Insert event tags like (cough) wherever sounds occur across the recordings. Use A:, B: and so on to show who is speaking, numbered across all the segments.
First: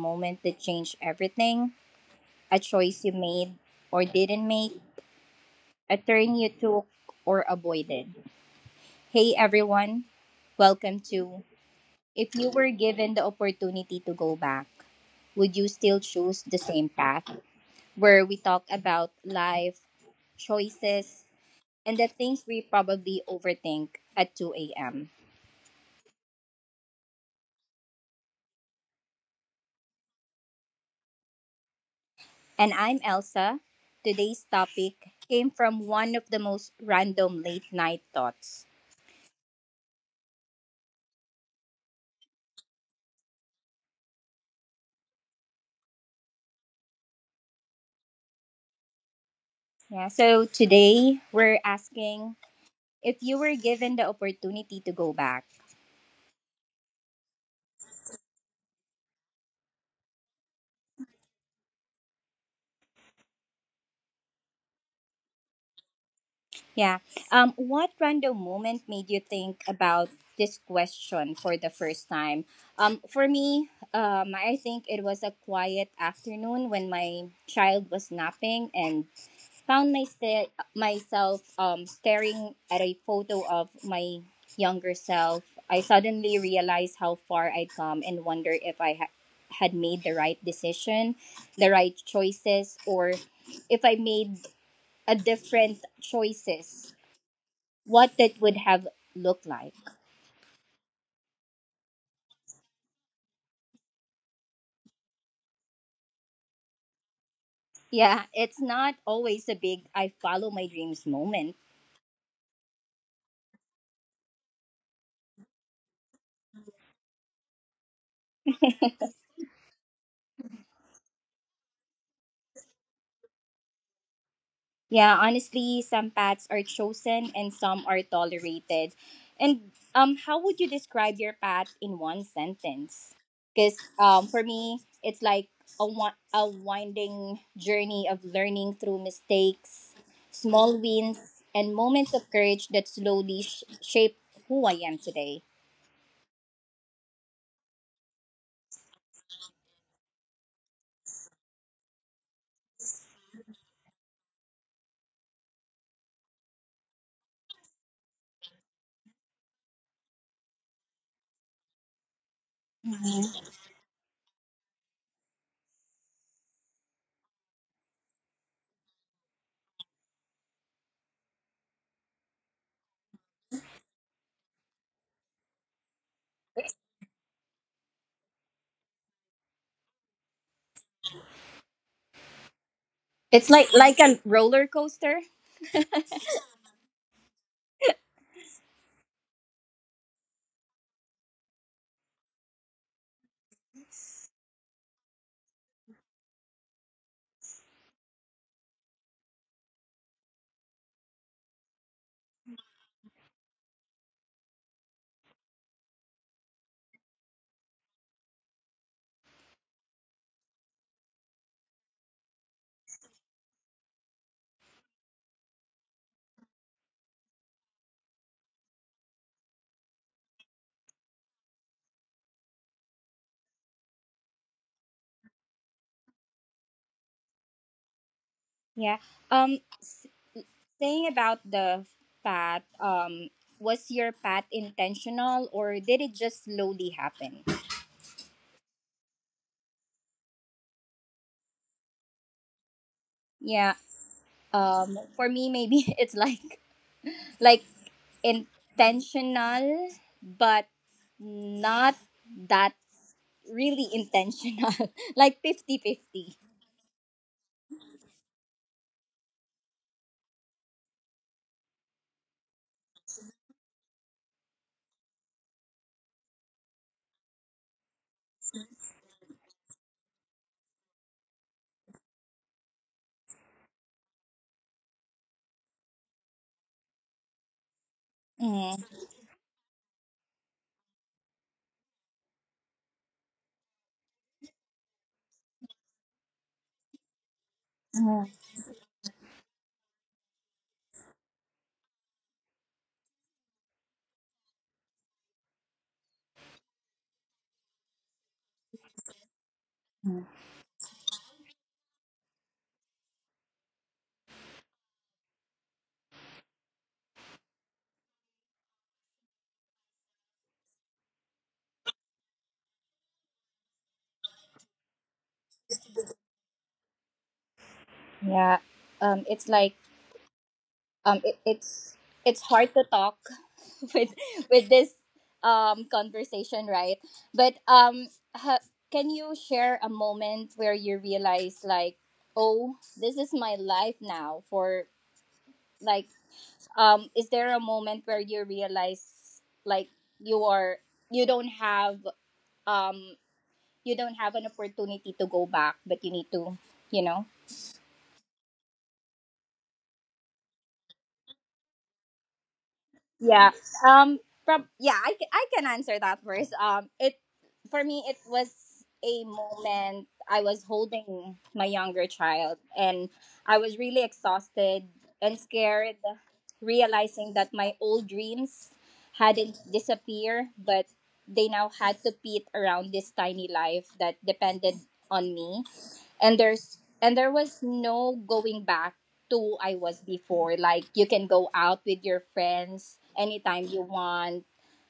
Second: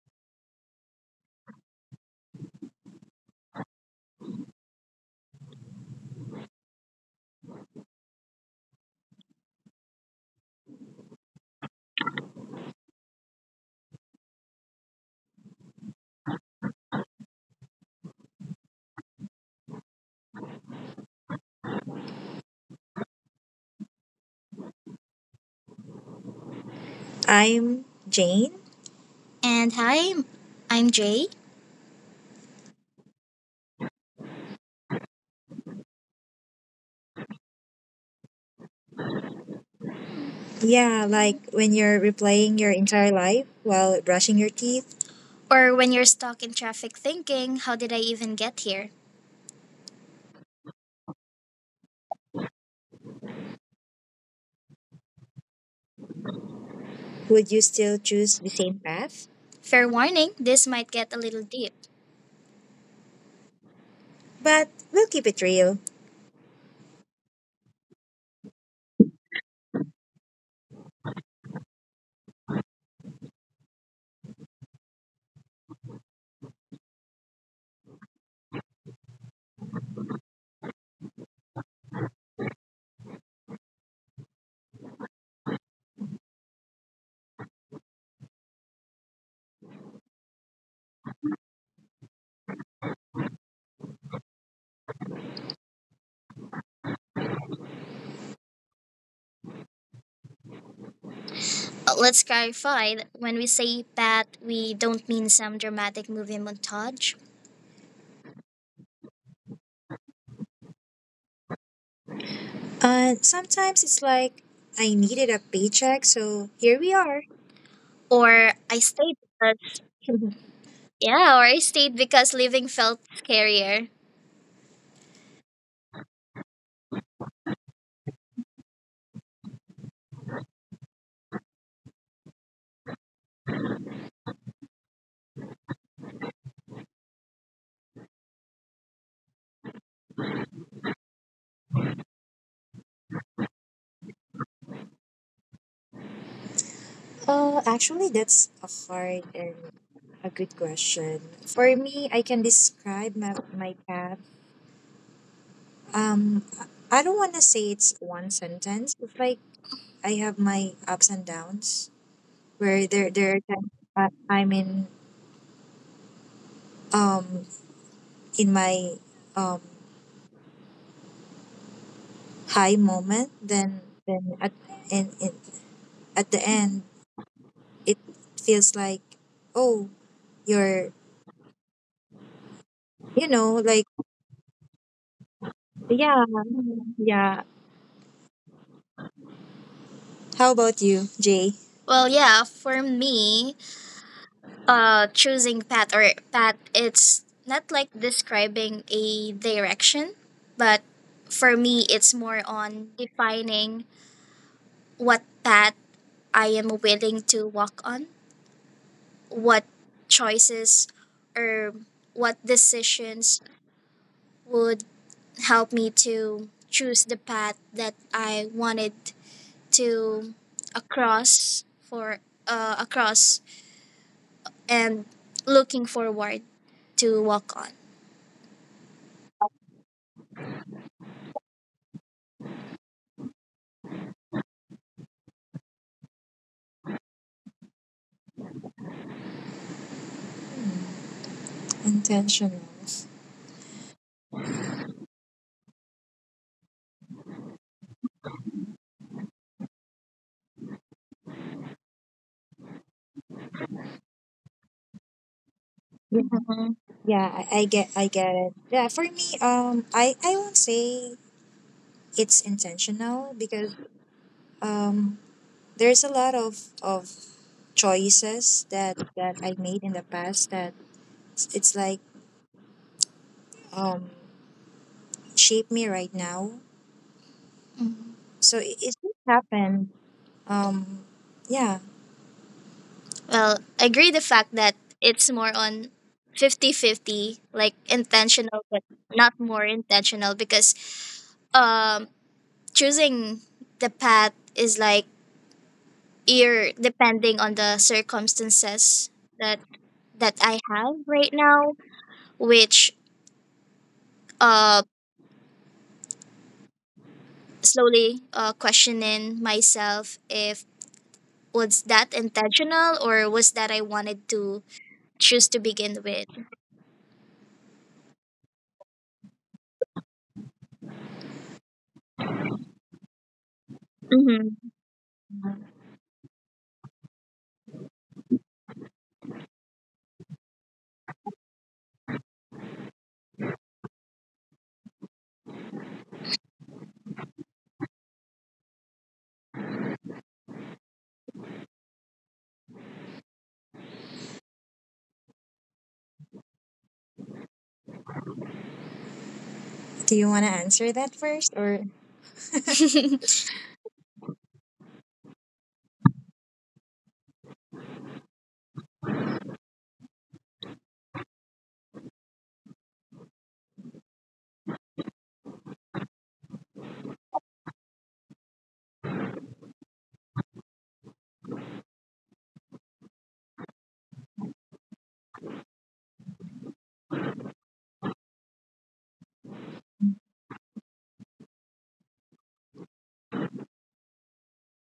A: moment that changed everything? A choice you made or didn't make? A turn you took or avoided? Hey everyone, welcome to If you were given the opportunity to go back, would you still choose the same path? Where we talk about life, choices, and the things we probably overthink at 2 a.m.
B: I'm Jane. And hi, I'm Jay.
A: And I'm Elsa. Today's topic came from one of the most random late night thoughts.
B: Yeah, like when you're replaying your entire life while brushing your teeth, or when you're stuck in traffic thinking, how did I even get here?
A: Yeah, so today we're asking if you were given the opportunity to go back.
B: Would you still choose the same path? Fair warning, this might get a little deep. But we'll keep it real.
A: Yeah. What random moment made you think about this question for the first time? For me, I think it was a quiet afternoon when my child was napping and found myself staring at a photo of my younger self. I suddenly realized how far I'd come and wonder if had made the right decision, the right choices, or if I made a different choices what that would have looked like.
B: Let's clarify that when we say path, we don't mean some dramatic movie montage.
A: Yeah, it's not always a big I follow my dreams moment.
B: Sometimes it's like I needed a paycheck, so here we are. Or I stayed because (laughs) yeah, or I stayed because living felt scarier.
A: Yeah, honestly, some paths are chosen and some are tolerated. And how would you describe your path in one sentence? Cuz for me, it's like a winding journey of learning through mistakes, small wins, and moments of courage that slowly shape who I am today.
B: Actually, that's a hard and a good question. For me, I can describe my path. Um, I don't want to say it's one sentence. It's like I have my ups and downs where there are
A: Mhm.
B: times I- I'm um in my um high moment. Then at, and at the end it feels like, oh, you're,
A: It's like
B: like,
A: like a roller coaster.
B: yeah, yeah. How about you, Jay? Well, yeah, for me, choosing path or path, it's not like describing a direction, but for me, it's more on defining what path I am willing to walk on, what choices or what decisions would helped me to choose the path that I wanted to across for across and looking forward to walk on.
A: Yeah. Um, saying about the path, was your path intentional or did it just slowly happen?
B: Intentional.
A: Yeah. For me, maybe (laughs) it's like intentional, but not that really intentional. (laughs) like 50-50.
B: Yeah, yeah, I get it. Yeah, for me, I won't say it's intentional because um, there's a lot of choices that I made in the past that it's like um shape me right now. Mhm. So it
A: Mm-hmm.
B: just happened. Um, yeah. Well, I agree the fact that it's more on fifty-fifty, like
A: Mm-hmm.
B: intentional but not more intentional because um choosing the path is like you're depending on the circumstances that I have right now, which uh slowly questioning myself if was that intentional or was that I wanted to choose to begin with.
A: Yeah. It's like um it, it's it's hard to talk (laughs) with with
B: Hmm.
A: this conversation, right? But ha- can you share a moment where you realize like, oh, this is my life now? For like, is there a moment where you realize like you are you don't have um you don't have an opportunity to go back, but you need to you know
B: Do you want to answer that first or (laughs)
A: yeah. um yeah, I can answer that first. It For me it was a moment. I was holding my younger child and I was really exhausted and scared, realizing that my old dreams hadn't disappeared, but they now had to fit around this tiny life that depended on me, and there was no going back to I was before. Like you can go out with your friends anytime you want.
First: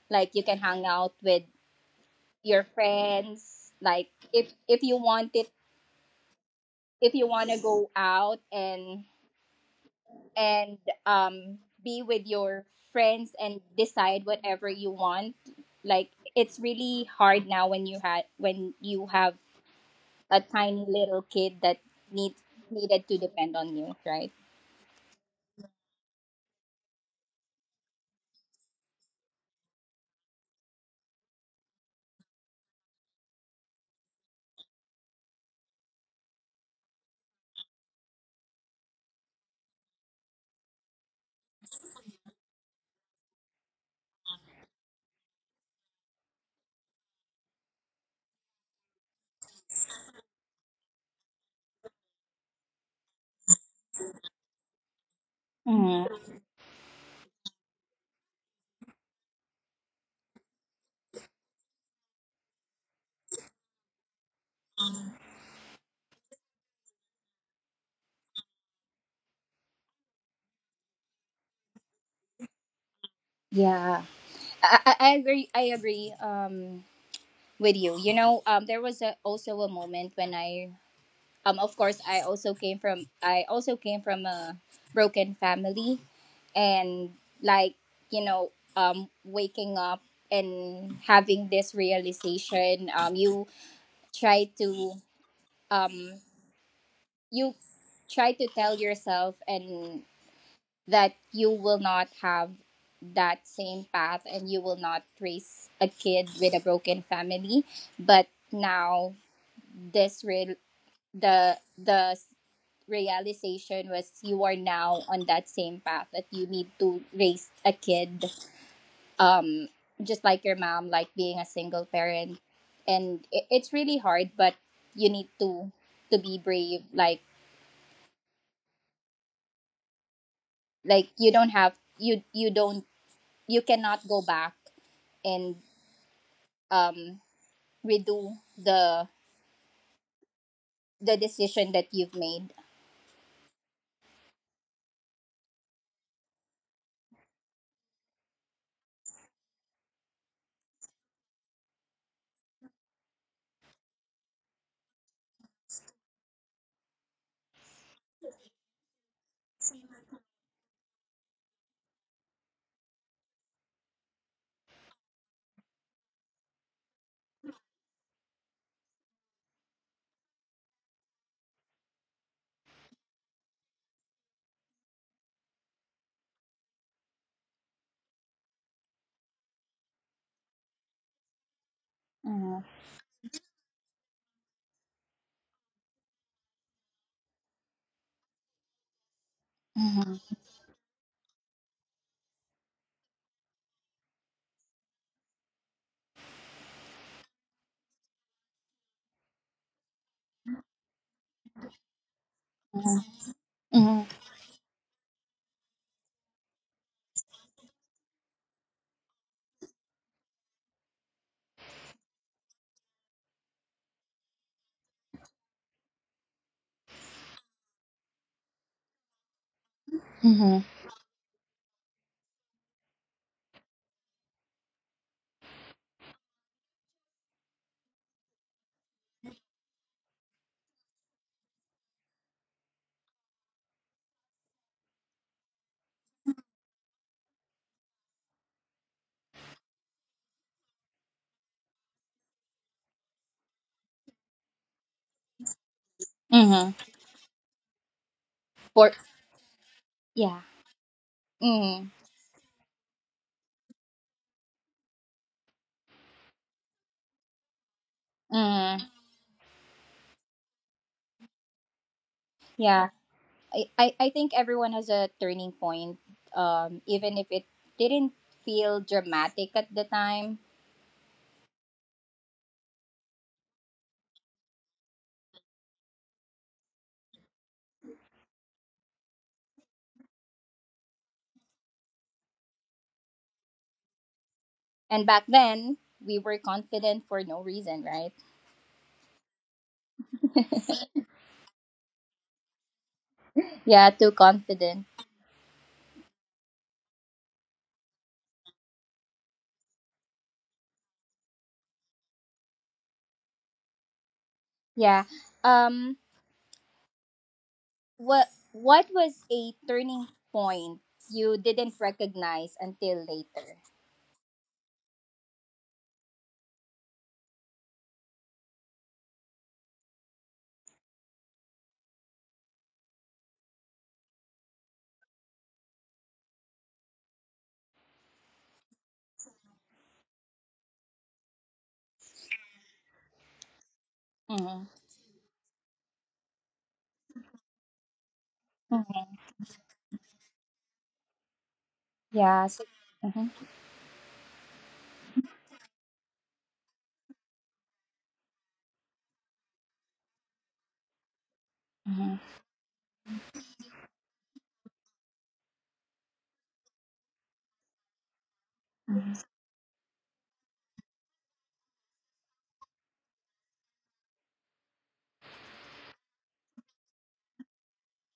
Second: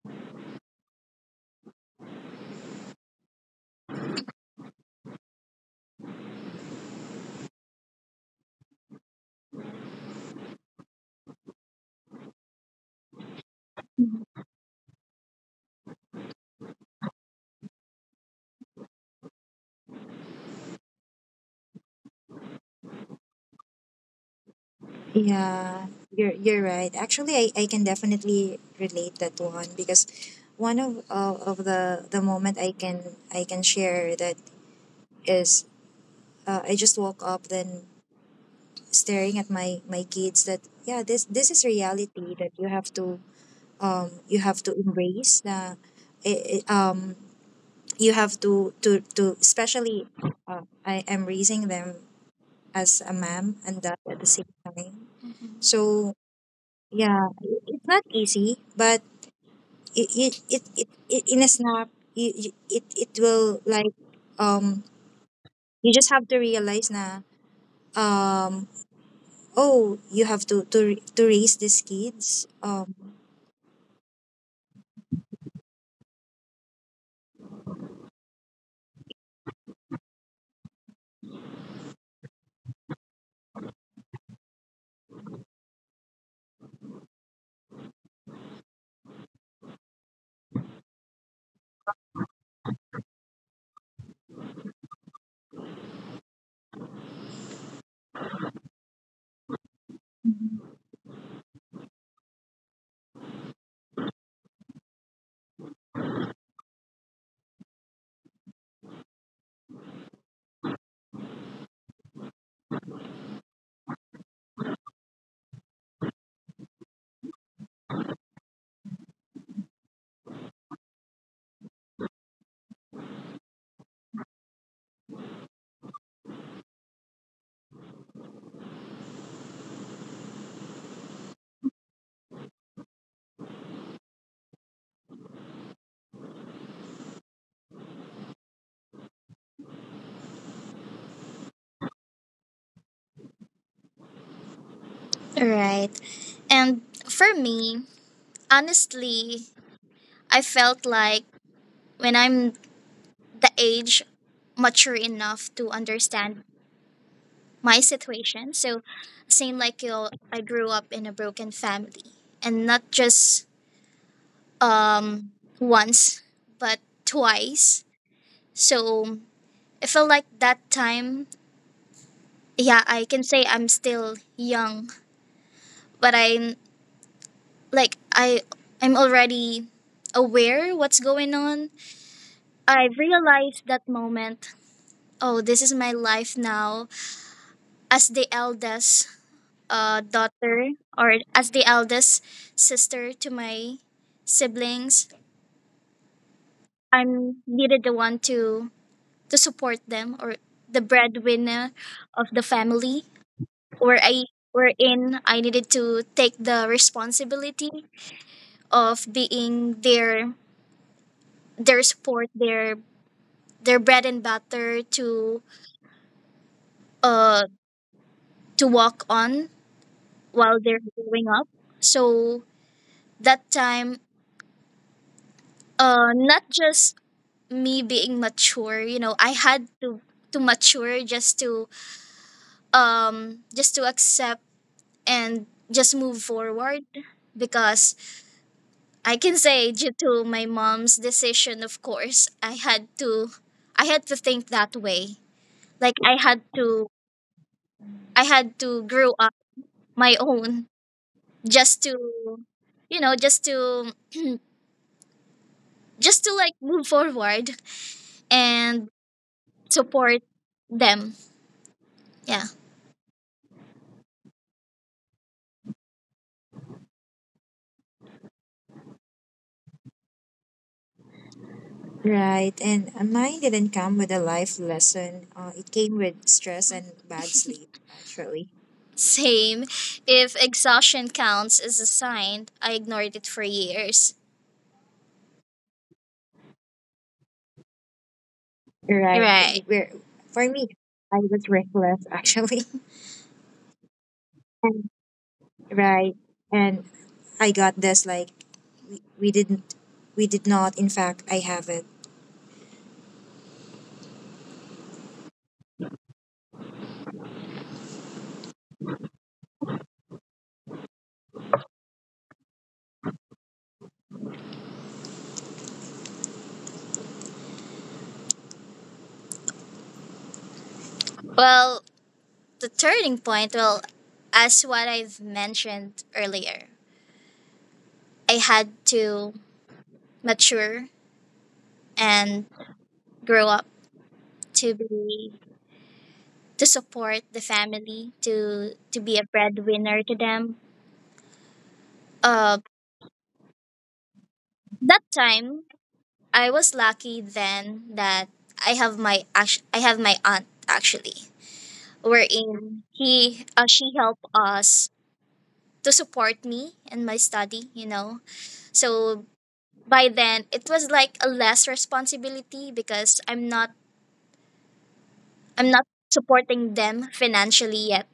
A: Like you can hang out with your friends. Like if you want it, if you want to go out and and um be with your friends and decide whatever you want. Like it's really hard now when you had when you have a tiny little kid that needs needed to depend on you, right?
B: Yeah, you're right. Actually, I can definitely relate that one because one of the moment I can share that is I just woke up then staring at my kids that yeah this is reality that you have to embrace the it I- you have to especially I am raising them as a mom and dad at the same time.
A: Mhm.
B: So yeah, I- it's not easy, but it in a snap, you- it will like um you just have to realize na um oh you have to ra- to raise these kids
A: Yeah. I agree. I agree. With you. There was also a moment when of course, I also came from a broken family, and like, waking up and having this realization. Try to um, you try to tell yourself and that you will not have that same path and you will not raise a kid with a broken family, but now this the the s- realization was you are now on that same path that you need to raise a kid, um just like your mom, like being a single parent. And it's really hard, but you need to be brave. Like, you don't have, you cannot go back and um redo the decision that you've made.
B: Right. And for me, honestly, I felt like when I'm the age mature enough to understand my situation. So, same like you, I grew up in a broken family, and not just um, once, but twice. So, I feel like that time, yeah, I can say I'm still young, but I'm like I'm already aware what's going on.
A: Mm-hmm.
B: I realized that moment. Oh, this is my life now. As the eldest,
A: Mm-hmm.
B: daughter or as the eldest sister to my siblings. I'm needed the one to support them or the breadwinner of the family
A: Mm-hmm.
B: where I wherein I needed to take the responsibility of being their support, their bread and butter uh to walk on while
A: Mm-hmm.
B: they're growing up. So that time, not just me being mature, I had to mature just to accept and just move forward, because I can say due to my mom's decision, of course I had to think that way, like i had
A: Mm-hmm.
B: to i had
A: For
B: to grow up my
A: yeah.
B: own
A: Mm-hmm.
B: just to you know just to just to like move forward
A: Mm-hmm.
B: and support them, yeah.
A: Yeah. I think everyone has a turning point. Even if it didn't feel dramatic at the time.
B: Right, and mine didn't come with a life lesson. It came with stress and bad (laughs) sleep, actually. Same. If exhaustion counts as a sign, I ignored it for years.
A: And back then we were confident for no reason, right?
B: Right, right, and for me, I was reckless, actually. (laughs)
A: Yeah, too confident.
B: And right, and I got this like we, we didn't, we did not. In fact, I have it.
A: Yeah. Um what was a turning point you didn't recognize until later?
B: Well, the turning point, well, as what I've mentioned earlier, I had to mature and grow up
A: Mhm.
B: to be to support the family, to
A: Mhm.
B: be a breadwinner to them.
A: Yeah.
B: uh
A: So, mhm.
B: that time I was lucky then that I have my aunt, actually,
A: Mhm.
B: wherein he she helped us to support me in my study. So by then it was like a less responsibility because I'm not supporting them financially yet.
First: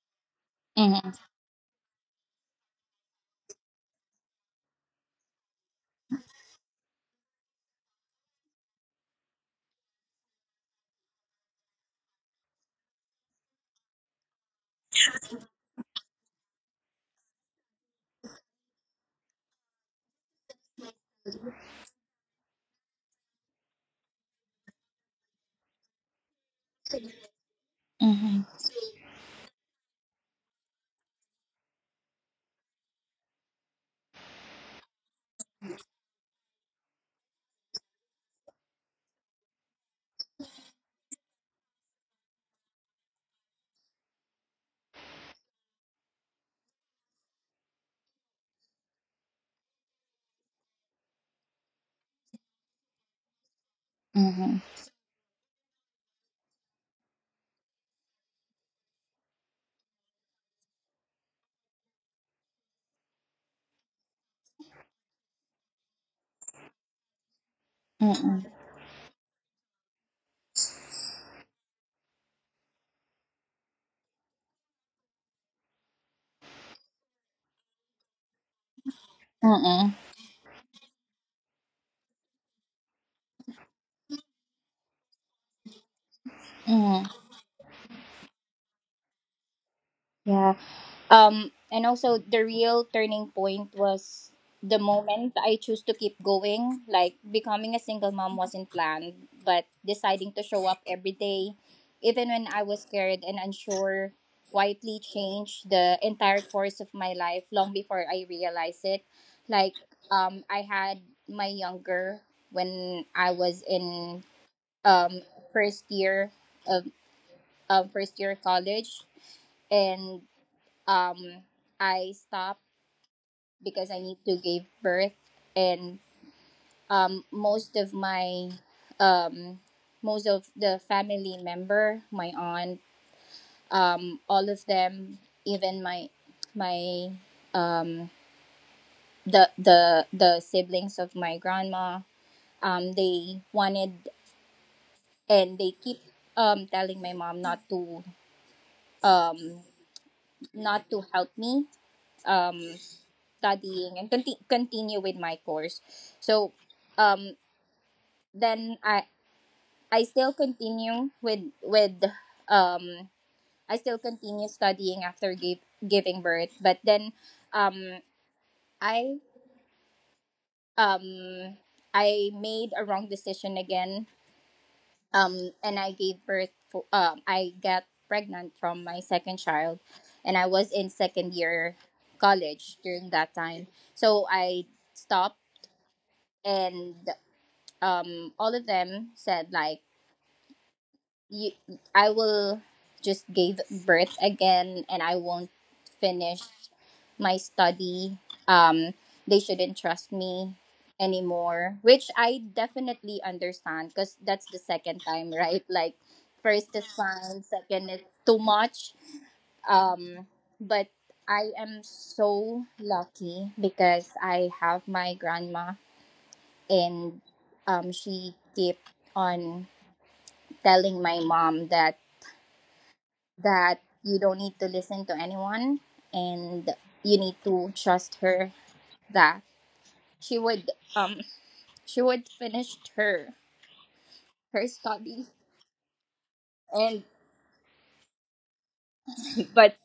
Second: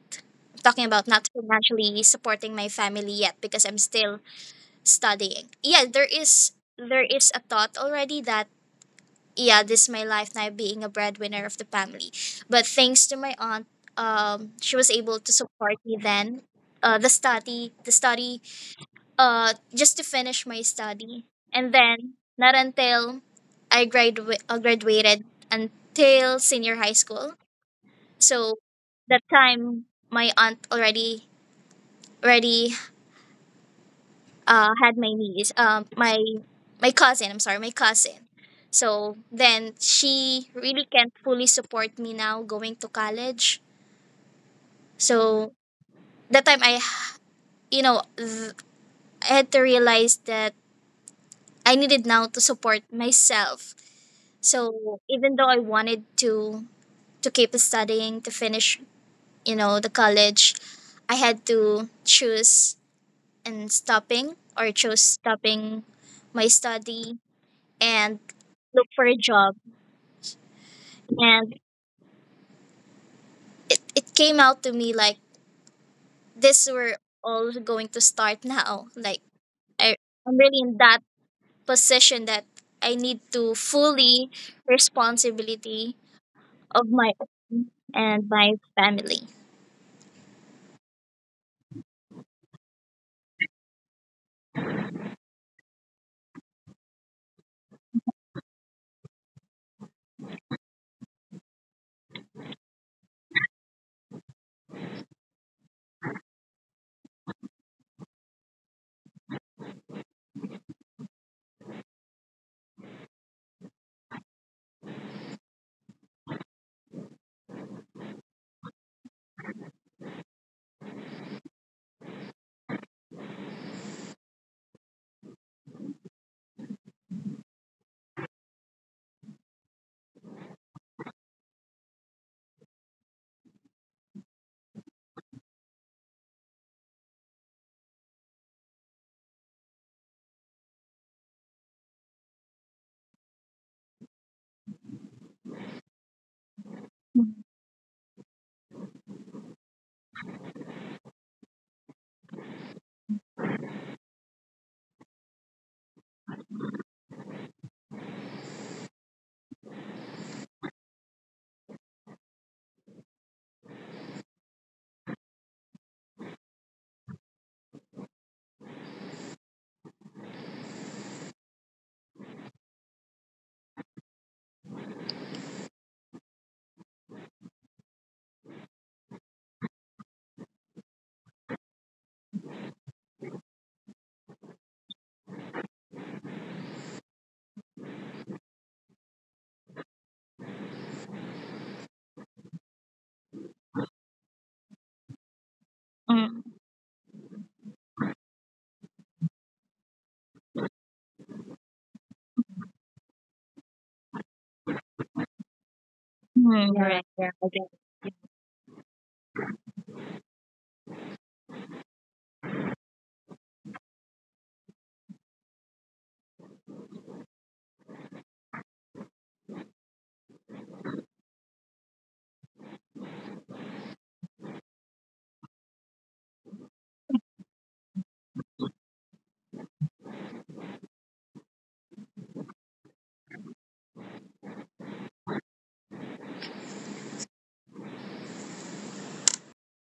B: I'm talking about
A: Mhm.
B: not financially supporting my family yet because I'm still studying. Yeah, there is a thought already that yeah, this is my life now, being a breadwinner of the family. But thanks to my aunt, she was able to support me then. Uh, the study, the study, just to finish my study, and then not until I graduated until senior high school,
A: Mhm.
B: so that time my aunt already had my niece, my cousin. I'm sorry, my cousin. So then she really can't fully support me now going to college. So that time I, you know, th- I had to realize that I needed now to support myself.
A: Mhm.
B: So even though I wanted to keep studying to finish the college, I had to choose and stopping or chose stopping my study
A: Mhm.
B: and
A: Mhm.
B: look for a job, and it came out to me like this we're all going to start now, like
A: Mhm.
B: I,
A: Mhm.
B: I'm really in that position that I need to fully responsibility of
A: Mhm.
B: my own and my family.
A: Yeah. And also the real turning point was the moment I chose to keep going. Like becoming a single mom wasn't planned, but deciding to show up every day, even when I was scared and unsure, quietly changed the entire course of my life long before I realized it. Like, I had my younger when I was in um first year of first year college, and um I stopped because I need to give birth. And um most of my um most of the family member, my aunt, all of them, even my my um the siblings of my grandma, they wanted and they keep telling my mom
B: Mm-hmm.
A: not to, um not to help me, um studying and continue with my course. So um then I still continue um studying after giving birth, but then um I um I made a wrong decision again. And I gave birth for, I got pregnant from my second child, and I was in second year college during that time. So I stopped, and all of them said like, you, I will just give birth again and I won't finish my study. Um they shouldn't trust me anymore, which I definitely understand, cuz that's the second time, right? Like first
B: Mm-hmm. Yeah,
A: is
B: right, yeah,
A: fine,
B: I get it.
A: second is too much. Um but I am so lucky because I have my grandma, and she kept on telling my mom that you don't need to listen to anyone, and you need to trust her that she would um she would finish her study. And but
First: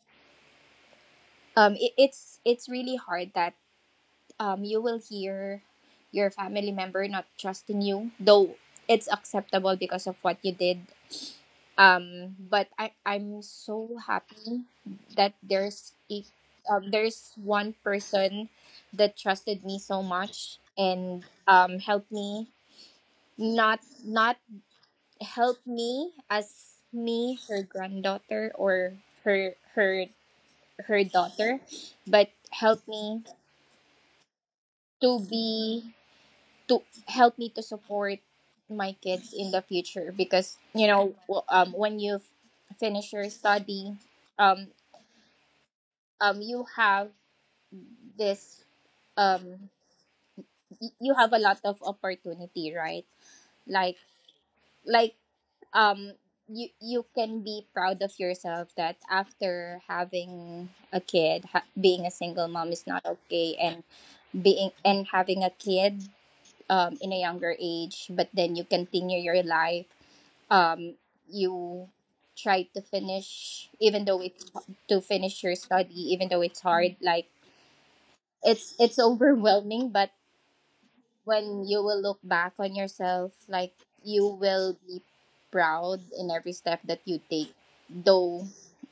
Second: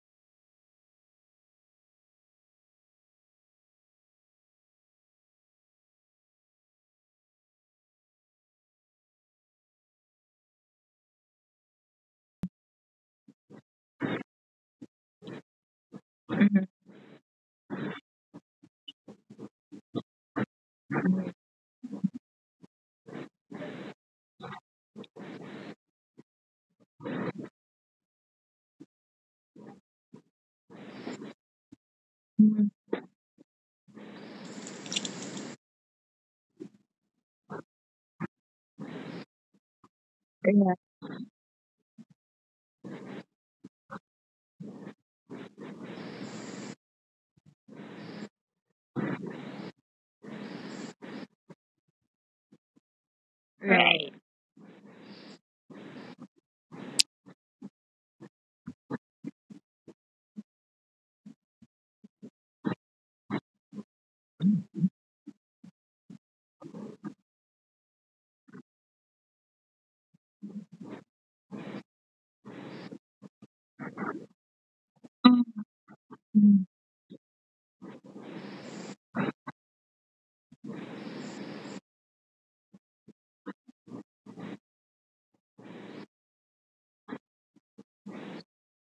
A: um it, it's it's really hard that you will hear your family member not trusting you, though it's acceptable because of what you did. But I'm so happy that
B: Mhm.
A: there's one person that trusted me so much, and helped me, not help me as me her granddaughter or her her her daughter, but
B: Mhm.
A: help me to be, to help me to support my kids in the future. Because,
B: Yeah,
A: when you finish your study, um you have this um you have a lot of opportunity, right? Like,
B: right.
A: like um you you can be proud of yourself that after having a kid, being a single mom is not okay, and being and having a kid in a younger age, but then you continue your life. um you try to finish, even though it's, to finish your study, even though it's
B: Hmm.
A: hard. Like, it's overwhelming, but when you will look back on yourself, like, you will be proud in every step that you take. Though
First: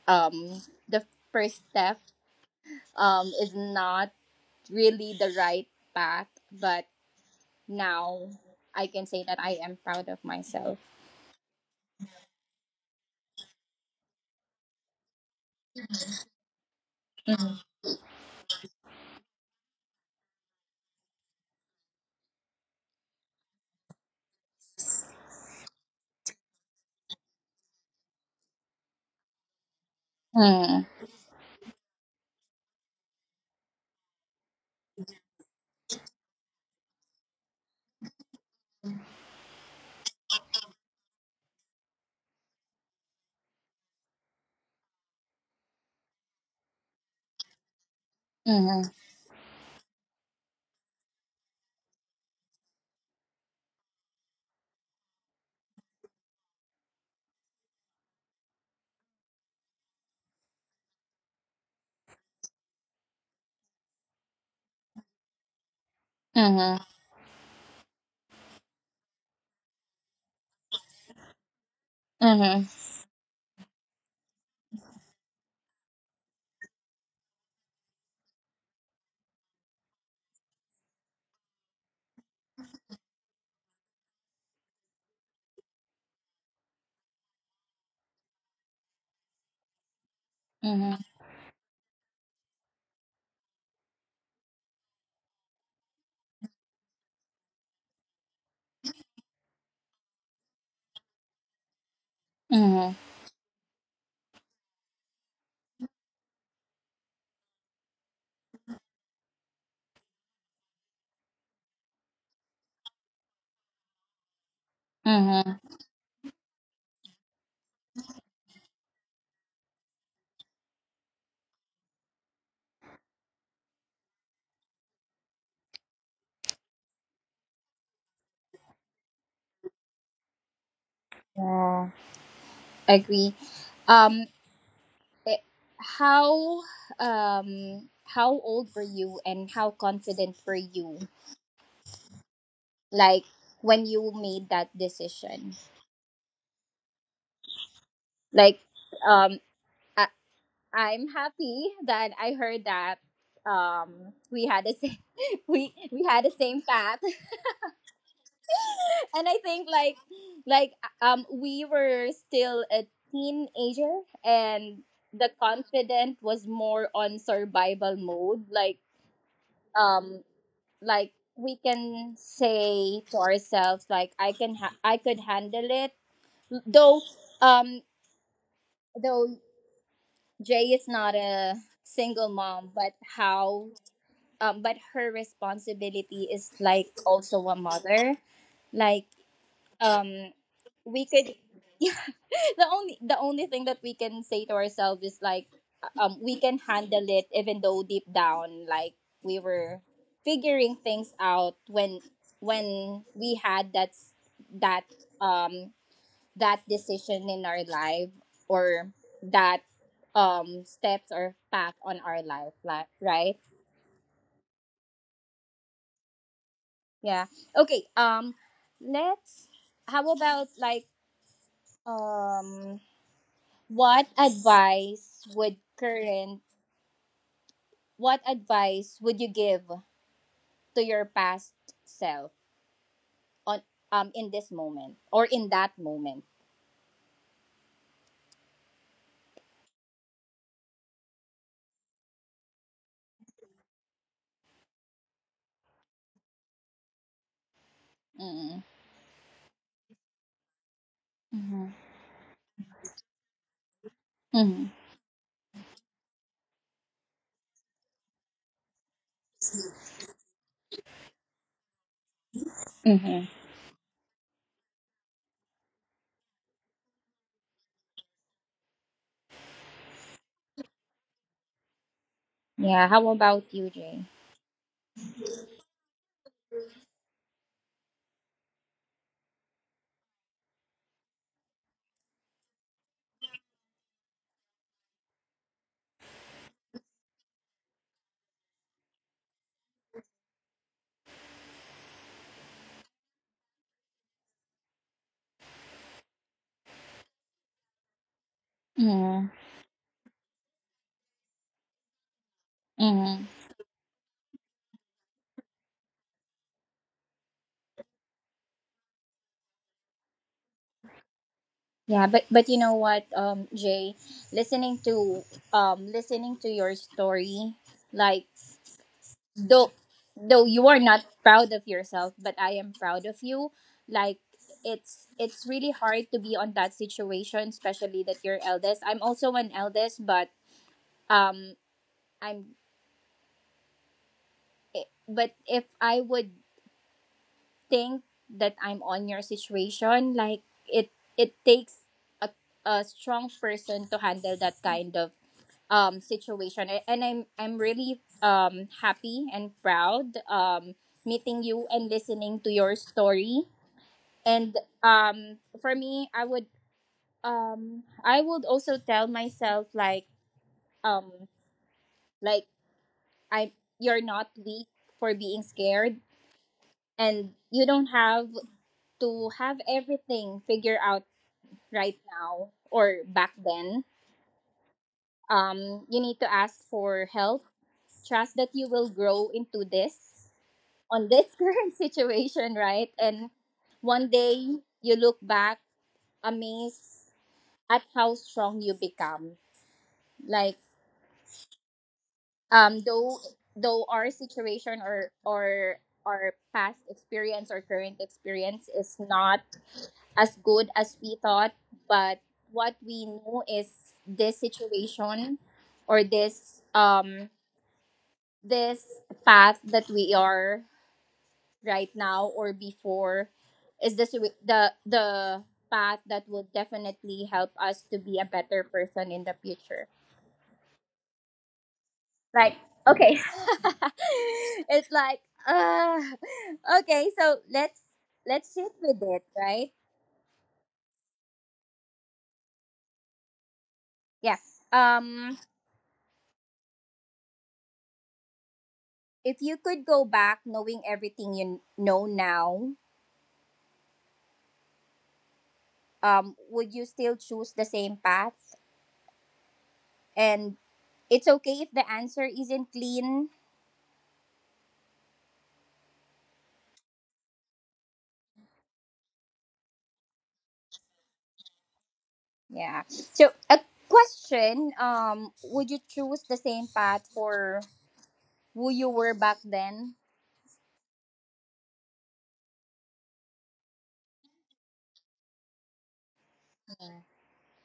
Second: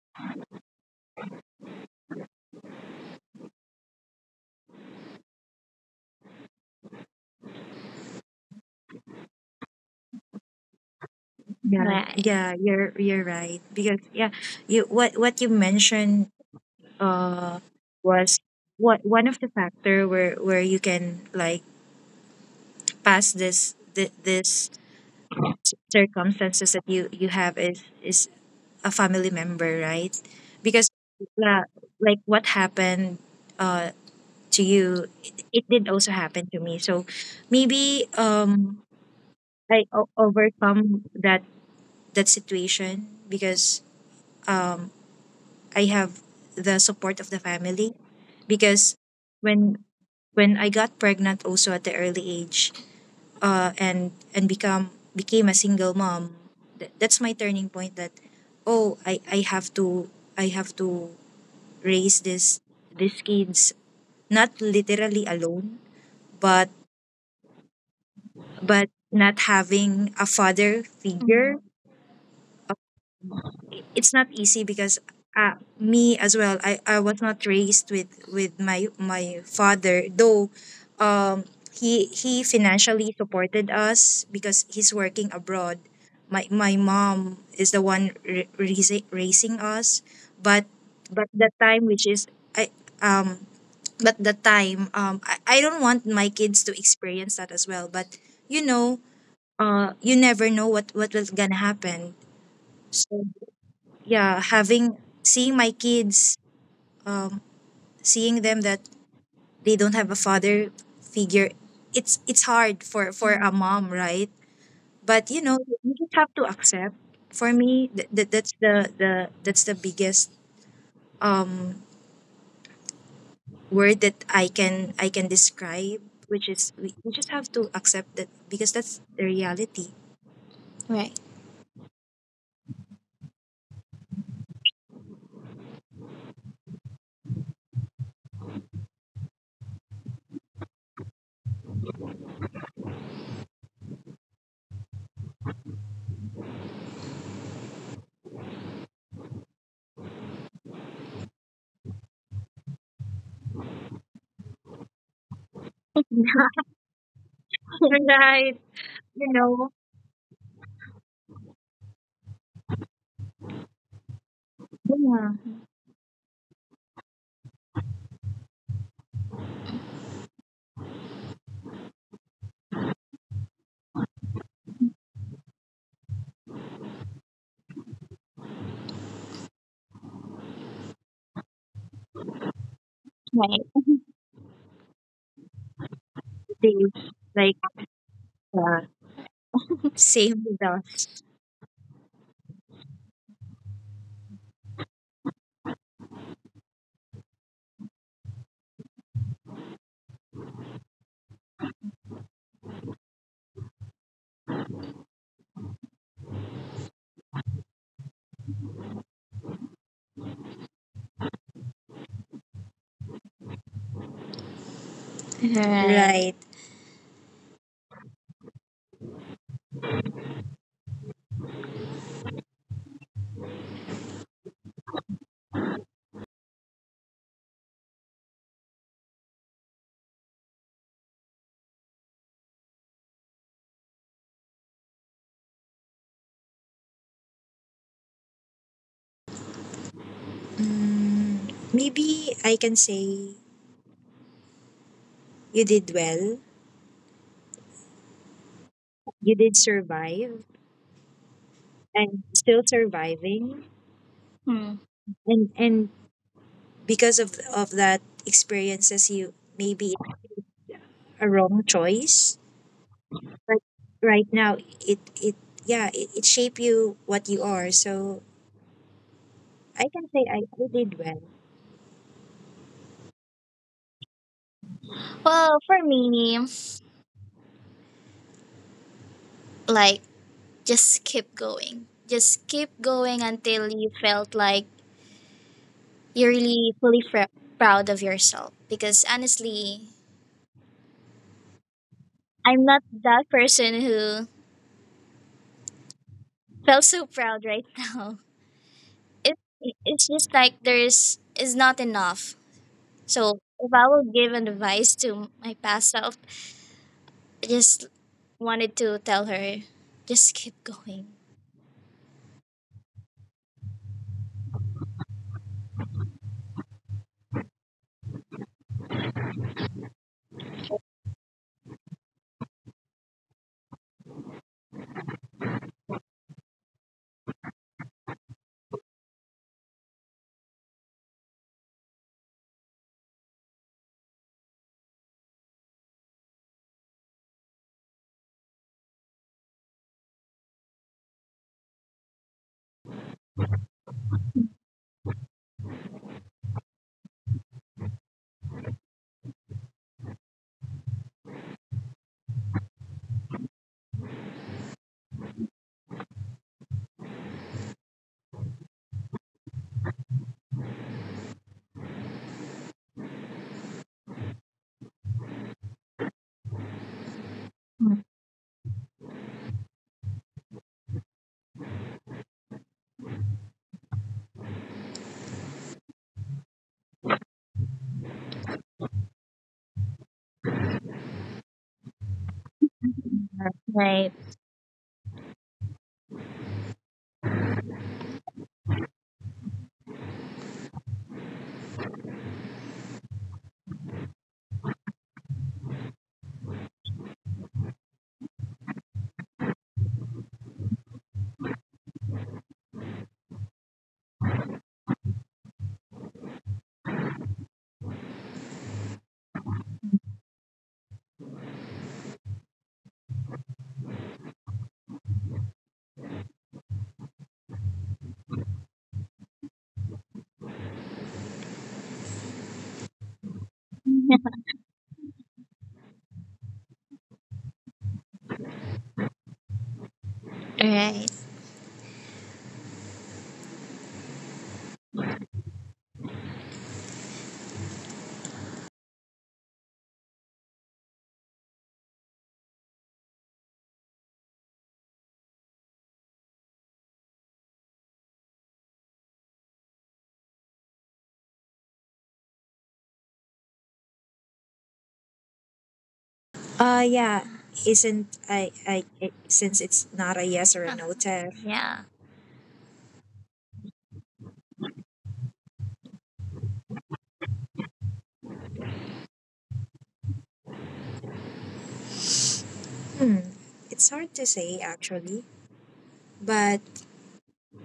A: um the first step is not really the right path, but now I can say that I am proud of myself.
B: Yeah, right. Yeah, you're right. Because yeah, you what you mentioned uh
A: Mm.
B: was what one of the factor where you can, like, pass this circumstances that you have is a family member, right?
A: Mhm.
B: Because yeah, like what happened uh to you, it did also happen to me. So maybe I overcome that situation because um I have the support of the family,
A: Mhm.
B: because when when I got pregnant also at the early age, and become became a single mom, that's my turning point, that oh, I have to raise this these kids, not literally alone, but but not having a father figure.
A: Mhm.
B: It's not easy because me as well, I was not raised with my father, though um he financially supported us because he's working abroad. My mom is the one raising us, but
A: Mhm.
B: but the time which is I um but the time I don't want my kids to experience that as well, but you know you never know what was gonna happen.
A: Mhm.
B: So yeah, having seeing my kids um seeing them that they don't have a father figure, it's hard for a mom, right? But
A: Mhm.
B: you just have to accept. For me, that's the biggest um word that I can describe, which is, we just have to accept that because that's the reality. Right.
A: Yeah. Agree. Um eh, how, how old were you and how confident were you, like, when you made that decision? Like, um I, I'm happy that I heard that, we had the same (laughs) we had the same path.
B: (laughs) Right,
A: (laughs) And
B: you
A: I think,
B: know,
A: like, like we were still a teenager, and
B: yeah.
A: the confident was more on survival mode. Like, um like we can say to ourselves, like, I I could handle it, though. um though Jay is not a single mom,
B: Right.
A: but her responsibility is
B: They
A: like also
B: like,
A: a mother.
B: uh,
A: Like, um
B: same with
A: we
B: us.
A: could (laughs) the only, thing that we can say to ourselves is like, we can handle it, even though deep down, like, we were figuring things out when, we had that, that um decision in our life, or that, steps or path on our life, like, right?
B: Right, right.
A: Yeah. Okay. Let's how about, like, um what advice would current What advice would you give to your past self on, in this moment or in that moment?
B: Mm, maybe I can say you did well.
A: Mm.
B: You did survive,
A: Mm-hmm.
B: and still surviving.
A: Mm-hmm.
B: Hmm. And because of that experiences you maybe a wrong choice.
A: Mm-hmm.
B: But right now, it yeah, it shaped you what you are. So I can say I did well.
A: Yeah. How about you, Jay?
B: Well, for me, like, just keep going. Just keep going until you felt like you're really fully proud of yourself, because honestly, I'm not that person who felt so proud right (laughs) now.
A: Mm-hmm.
B: It, it's just like there's is not enough.
A: Mm-hmm.
B: So if I will give an advice to my past self, I just wanted to tell her, just keep going.
A: Yeah, but you know what, Jay, listening to listening to your story, like though though you are not proud of yourself but I am proud of you. like it's really hard to be on that situation, especially that you're eldest. I'm also an eldest, but um I'm but if I would think that I'm on your situation, like it takes a, a strong person to handle that kind of situation. And I'm really happy and proud, meeting you and listening to your story. And for me, I would I would also tell myself, like um like I you're not weak for being scared, and you don't have to have everything figured out right now or back then. You need to ask for help, trust that you will grow into this, on this (laughs) current situation, right? And one
B: Right,
A: day you look back amazed at how strong you become. Like um though though our situation, or our past experience or current experience is not as good as we thought, but what we know is this situation or this this path that we are right now or before, is this the the path that will definitely help us to be a better person in the future. like okay. (laughs) It's like uh okay, so let's sit with it, right?
B: right.
A: Yeah. um if you could go back knowing everything you know now, would you still choose the same path? And it's okay if the answer isn't clean.
B: Yeah. Isn't I it, Since it's not a yes or a no test, yeah.
A: Yeah. So a question: would you choose the same path for who you were back then?
B: Hmm. It's hard to say actually, but
A: Mm.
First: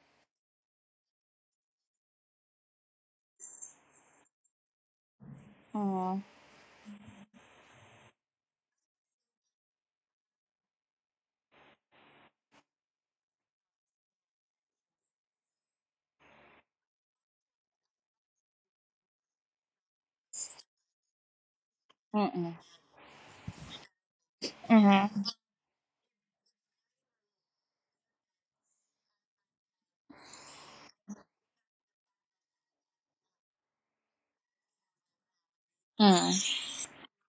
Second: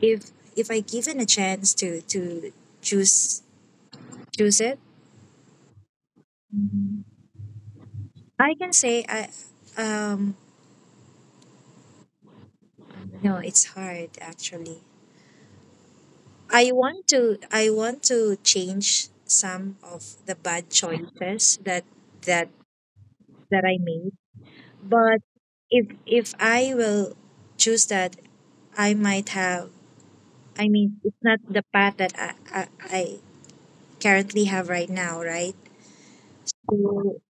B: if I given a chance to choose choose it,
A: Mm.
B: I can say I um no, it's hard actually. I want to change some of the bad choices that
A: Mm.
B: that I made. But
A: Mm.
B: if I will choose that, I might have I mean, it's not the path that I currently have right now, right? So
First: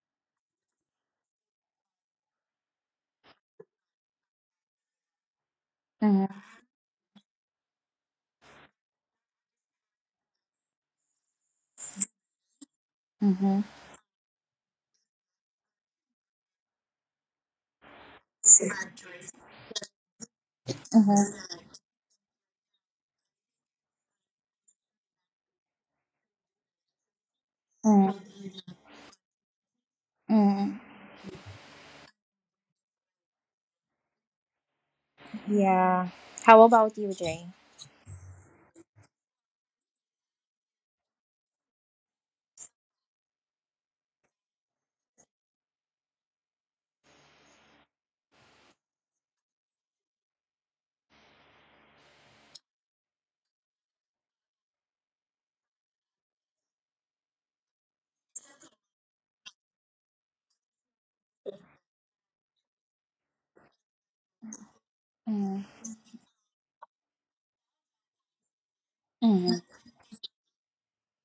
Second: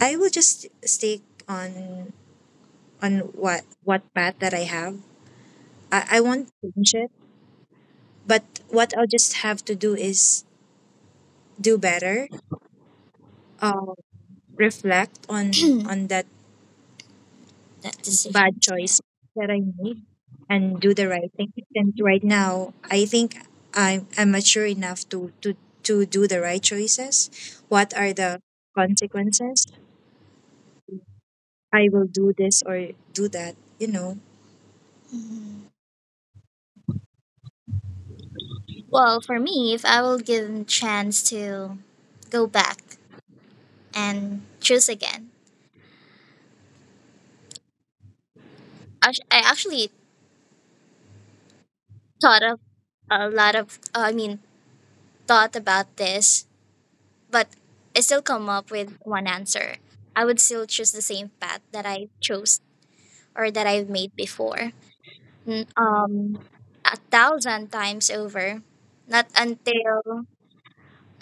B: I will just stick on on what path that I have. I
A: Mm.
B: won't change it, but what I'll just have to do is do better.
A: Mm.
B: Uh, Reflect on (clears throat) on that decision, bad choice that I made, and do the right thing. And right now, I think I'm mature enough to do the right choices. What are
A: Mm.
B: the consequences?
A: Mm.
B: I will do this or do that.
A: Yeah. How about you, Jay?
B: Well, for me, if I will give a chance to go back and choose again. I actually thought of a lot of, thought about this, but I still come up with one answer. I would still choose the same path that I chose or that I've made before.
A: Mm.
B: N- Um, 1,000 times over. Not
A: Mm.
B: until,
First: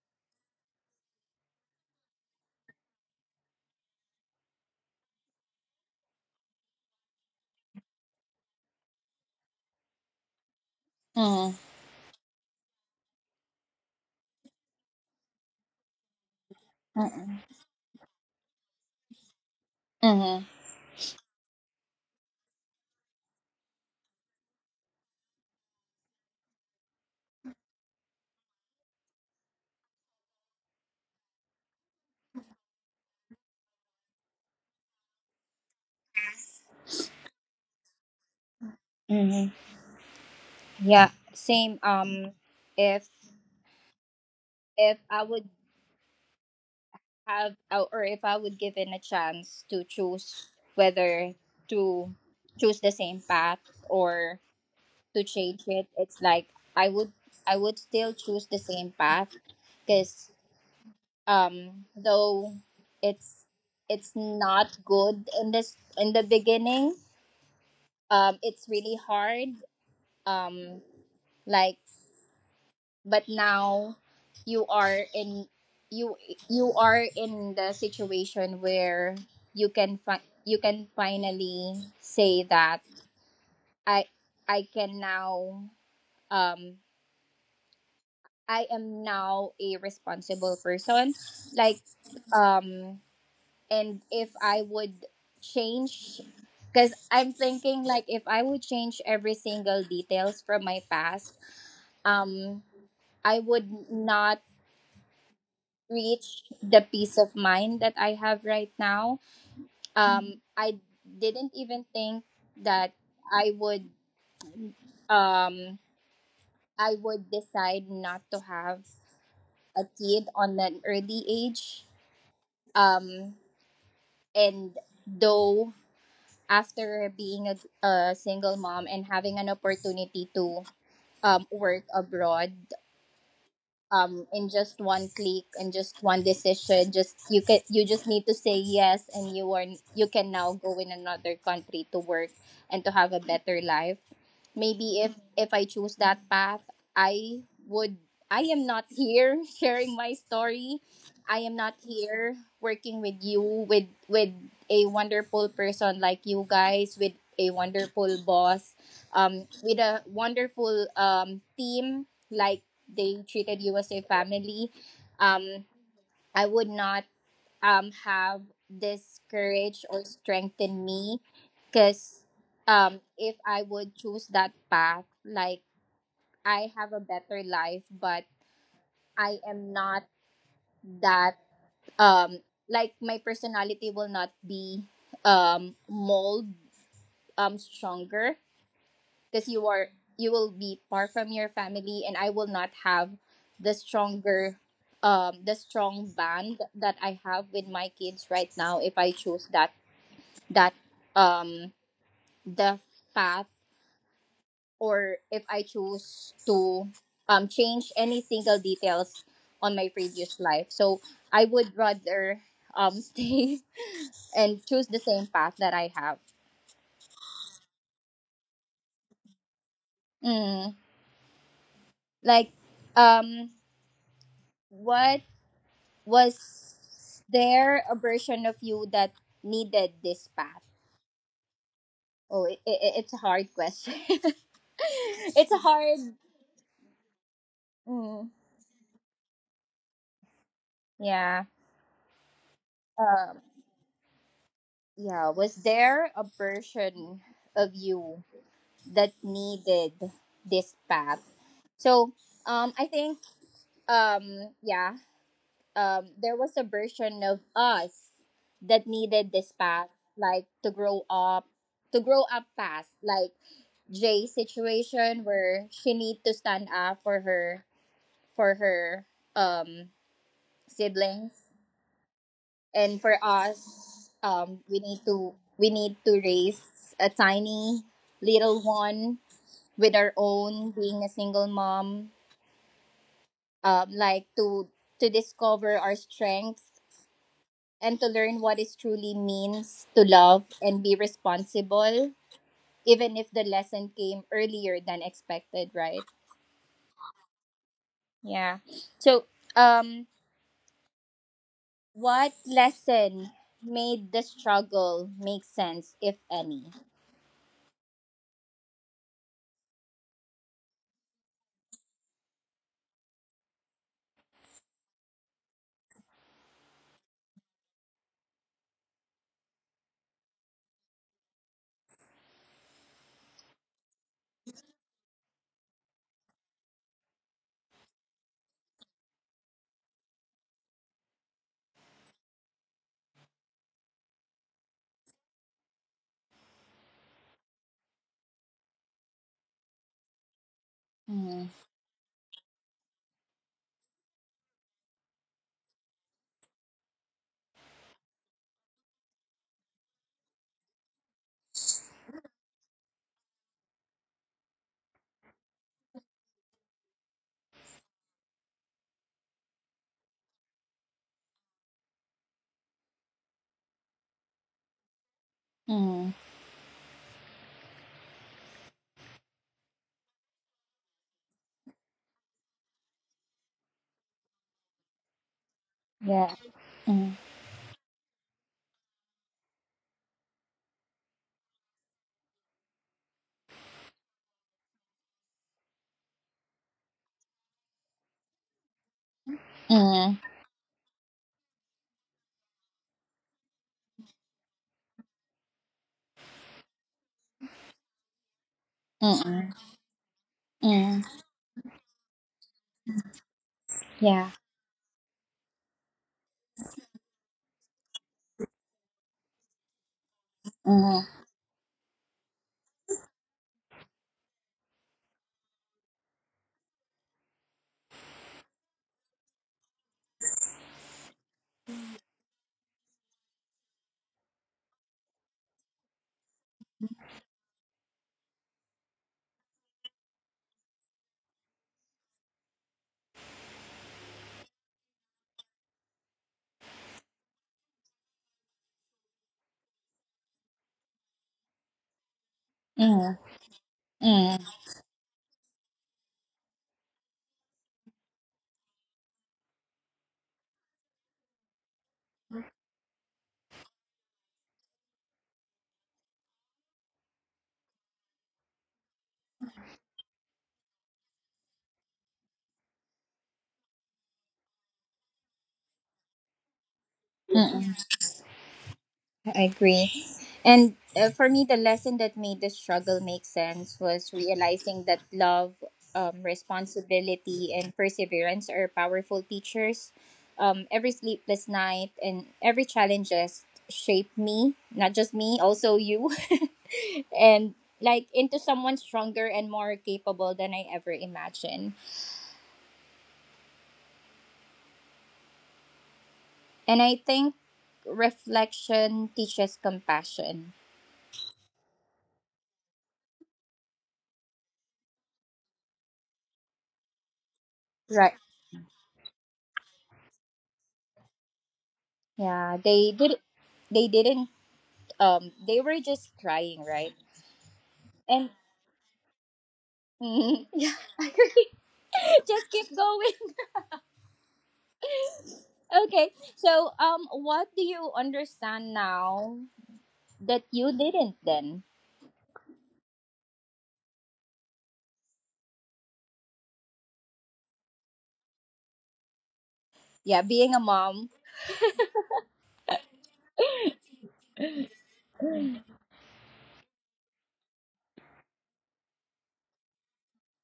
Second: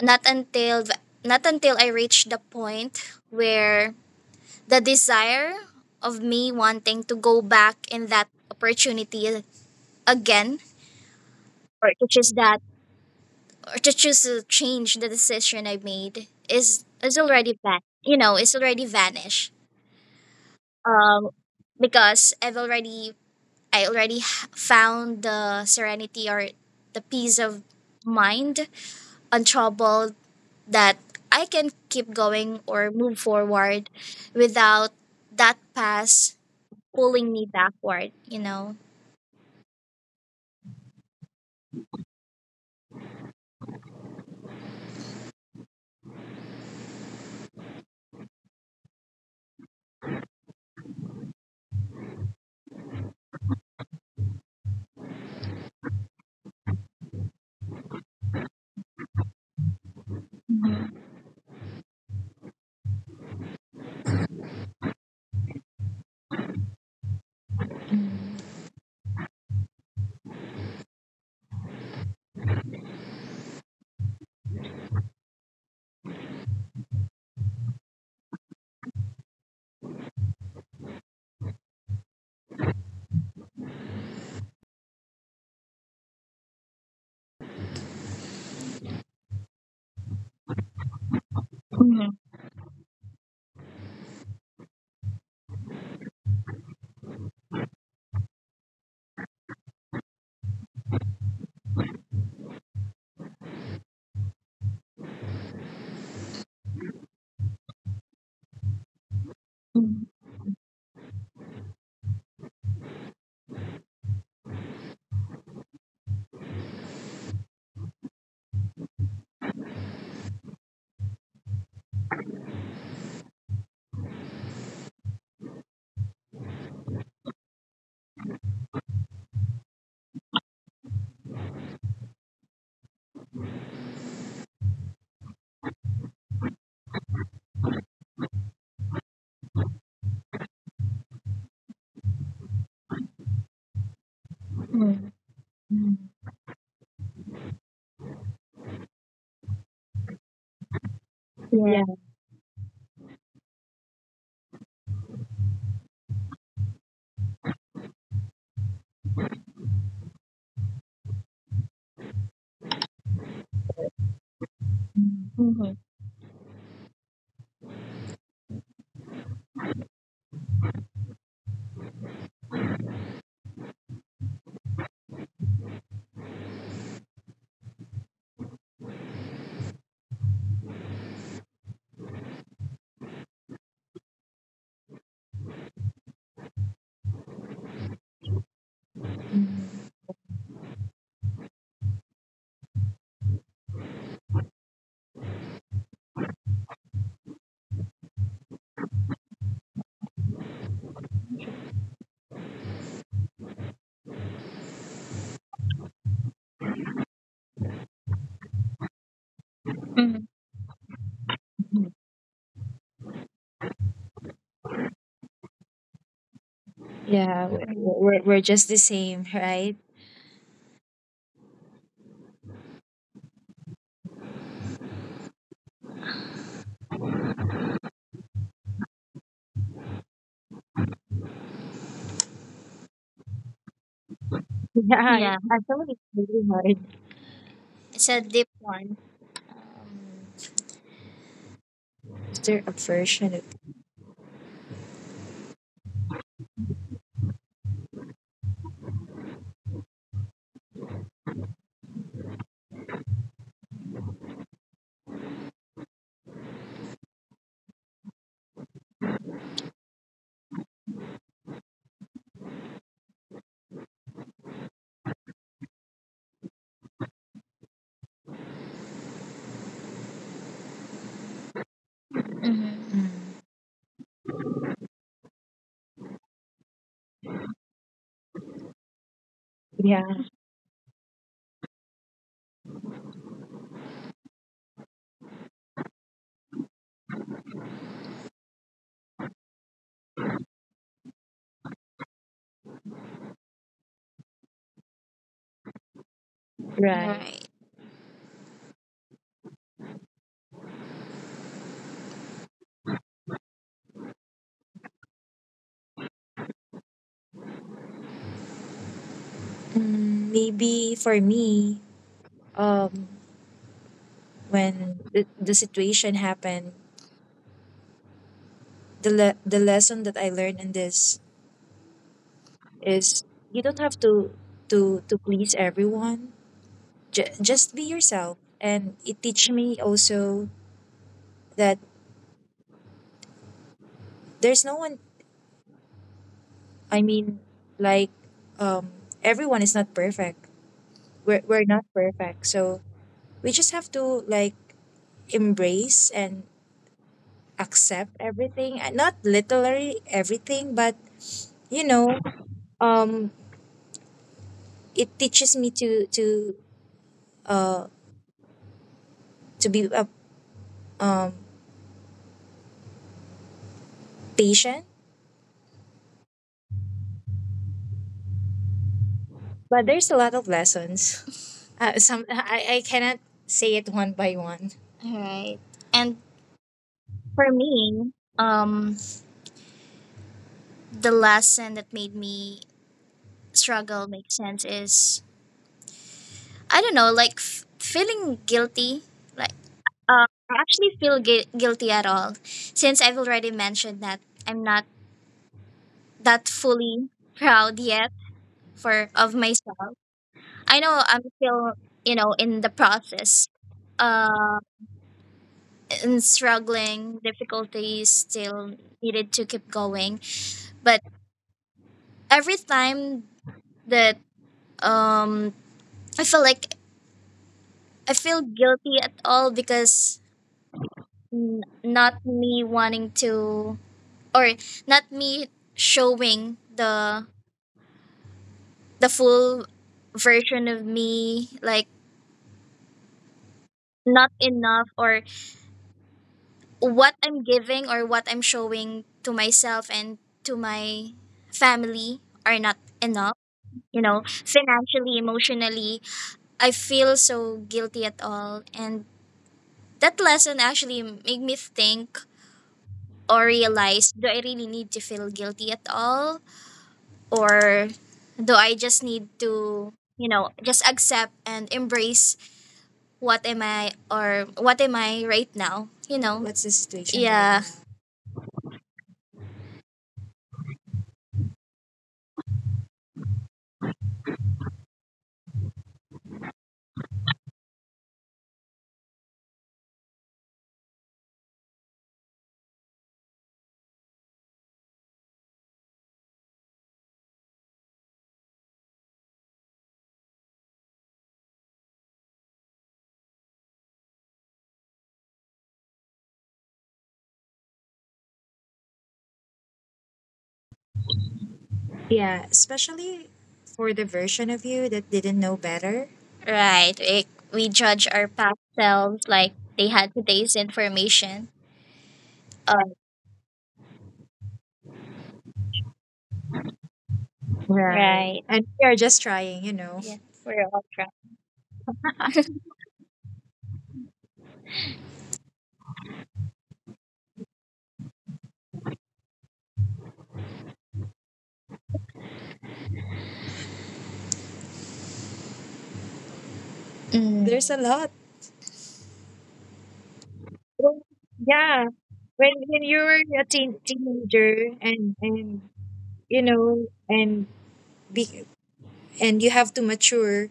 B: not until, not until I reach the point where the desire of me wanting to go back in that opportunity again
A: Mm.
B: or to choose that or to choose to change the decision I made is
A: Mm.
B: already van you know It's already vanished.
A: Mm.
B: um because I've already, I already found the serenity or the peace of mind untroubled, that I can keep going or move forward without that past pulling me backward.
A: Mm-hmm. Yeah, same. If if I would have or if I would given a chance to choose whether to choose the same path or to change it, it's like I would I would still choose the same path because though it's it's not good in this in the beginning. It's really hard. um like but now you are in you you are in the situation where you can you can finally say that i I can now um I am now a responsible person. like
B: Mhm.
A: um and if I would change, because I'm thinking like if I would change every single details from my past, um I would not reach the peace of mind that I have right now.
B: Mhm.
A: I didn't even think that I would um, I would decide not to have a kid on an early age. Um, and though after being a single mom and having an opportunity to work abroad, in just one click, in just one decision, just you can you just need to say yes and you are you can now go in another country to work and to have a better life. Maybe
B: Mhm.
A: if I choose that path, I would I am not here (laughs) sharing my story. I am not
B: Yeah, yeah.
A: here working with you, with a wonderful person like you guys, with a wonderful boss, with a wonderful team. like they treated you as a family. um
B: Mhm,
A: I would not have this courage or strength in me, because if I would choose that path, like I have a better life but I am not that, um like my personality will not be mold, stronger, because you are you will be far from your family and I will not have the stronger, the strong bond that I have with my kids right now, if I choose that, that um the path, or if I choose to change any single details on my previous life. So I would
B: mhm.
A: rather (laughs) stay and choose the same path that I have.
B: Yeah, we're just the same, right?
A: Mm. like um what Was there a version of you that needed this path? Oh, it's a hard question. (laughs)
B: Yeah, it's, yeah,
A: It's a
B: actually
A: hard.
B: really hard. It's a
A: Mm,
B: deep one.
A: yeah.
B: Is there a version of?
A: Um. Yeah. Was there a version of you that needed this path? So, I think, yeah, there was a version of us that needed this path, like to grow up fast, like J situation where she need to stand up for her um siblings,
B: Mm-hmm.
A: and for
B: Mm.
A: us, we need to raise a tiny little one with
B: Yeah.
A: our own, being a single mom, like to discover our strengths and to learn what it truly means to love and be responsible, even if the lesson came earlier than expected, right?
B: Right. Right.
A: Yeah. So um what lesson made the struggle make sense, if any?
B: Mm, maybe for me, um, when the situation happened, the lesson that I learned in this is, you don't have to to please everyone. Just be yourself, and it teach me also that there's no one. I mean, like, um, everyone is not perfect. we're,
A: Mm.
B: we're not perfect, so we just have to, like, embrace and accept everything. Not literally everything, but you know um it teaches me to uh to be a, um patient.
A: Mm.
B: But there's a lot of lessons. (laughs) Some I cannot say it one by one. All right. And
A: Yeah. Mm.
B: for me, um, the lesson that made me struggle make sense is, I don't know, like, feeling guilty. Like,
A: Mm.
B: I actually feel guilty at all, since I've already mentioned that I'm not that fully proud yet for of
A: Mm.
B: myself. I know
A: Mm.
B: I'm still, you know, in the process,
A: Yeah.
B: uh, in struggling, difficulties still needed to keep going. But
A: Mm.
B: every time that, um, I feel like I feel guilty at all because not me wanting to, or not me showing the full version of me, like not enough, or what I'm giving or what I'm showing to myself and to my family are not
A: Mm.
B: enough, you know,
A: Mm.
B: financially, emotionally. I feel so guilty at all, and that lesson actually made me think or realize, do I really need to feel guilty at all, or do I just need to, you know, just accept and embrace what am I or what am I right now, you know? What's the situation, right? Yeah, now?
A: Mm. I agree. And for me, the lesson that made the struggle make sense was realizing that love, responsibility, and perseverance are powerful teachers. Every sleepless night and every challenges shaped me, not just me, also you. And like into someone stronger and more capable than I ever imagined. And I think reflection teaches compassion.
B: Yeah, especially for the version of you that didn't know better. Right. We judge
A: Right.
B: our past selves like they had today's information.
A: Yeah,
B: Um,
A: they did. They didn't they were just crying, right?
B: Right.
A: And
B: Right. And we are just trying, you know. Yeah,
A: Mhm. (laughs)
B: we're
A: Yeah,
B: all trying.
A: I agree. (laughs) Just keep going. (laughs) Okay. So, what do you understand now that you didn't then?
B: Mm. There's a lot.
A: Yeah, being a
B: Well,
A: mom.
B: yeah, when you were a teenager, and you know, and be, and you have to mature,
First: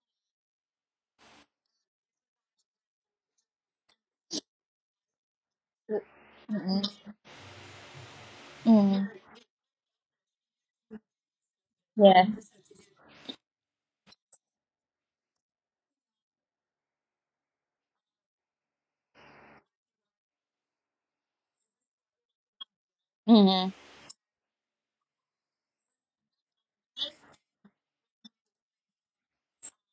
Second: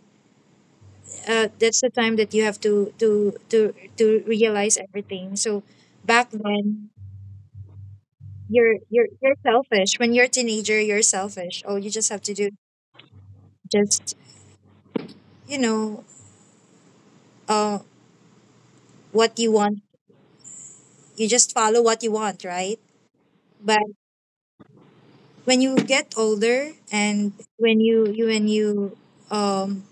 B: that's the time that you have to to realize everything. So back
A: Mm-hmm.
B: then, you're
A: Mm-hmm.
B: you're selfish. When you're a teenager, you're selfish. All you just have
A: Yeah.
B: to do is just, you know, uh what you want. You just follow what you want, right?
A: Mm-hmm.
B: But when you get older and when you, um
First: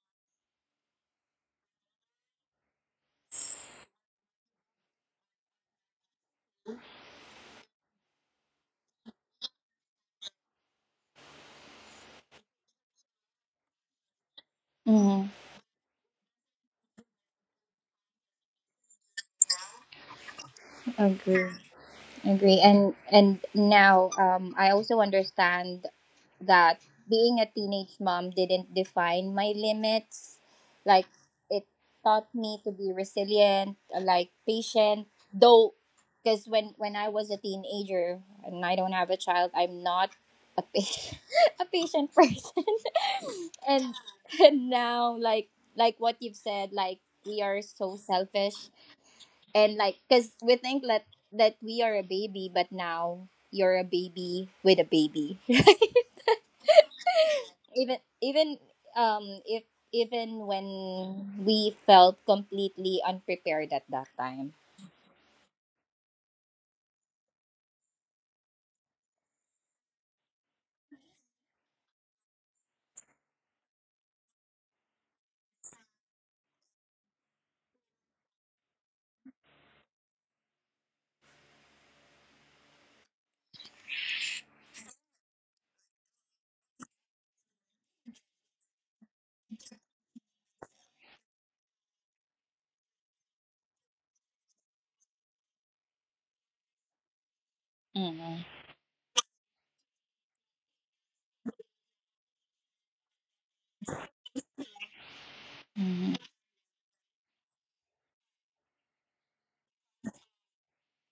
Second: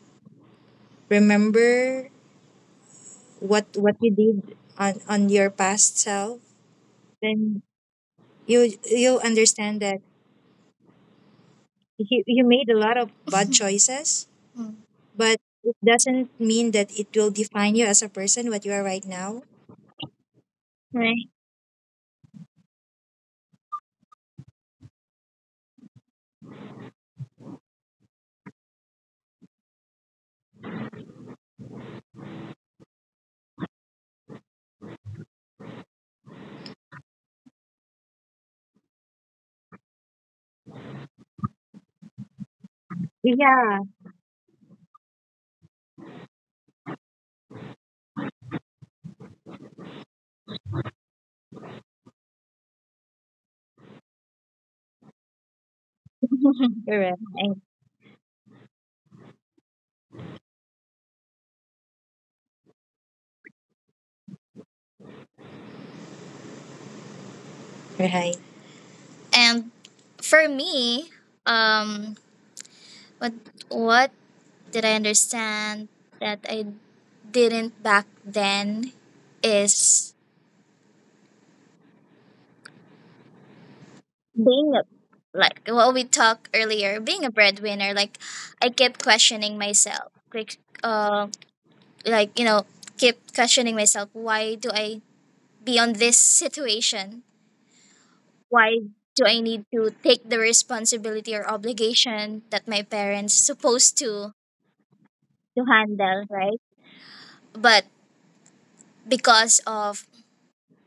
B: remember what you did on your past self, then you understand that you made a lot of bad (laughs) choices,
A: Mm-hmm.
B: but it doesn't mean that it will define you as a person what you are right now. Right.
A: Agree. Agree. And now I also understand that being a teenage mom didn't define my limits. Like it taught me to be resilient, like patient, though because when I was a teenager and I don't have a child, I'm not a patient (laughs) a patient person. (laughs)
B: Yeah.
A: and and now like what you've said, like we are so selfish, and like because we think that we are a baby but now you're a baby with a baby. (laughs)
B: Correct.
A: Even if even when we felt completely unprepared at that time.
B: Right. And for me, um, what what did I understand that I didn't back then is, being a, like what we talked earlier, being a breadwinner, like I kept questioning myself. Like, like, you know, kept questioning myself, why do I be on this situation?
A: Mm-hmm.
B: Why do I need to take the responsibility or obligation that my parents supposed to
A: Mm-hmm.
B: handle, right? But because of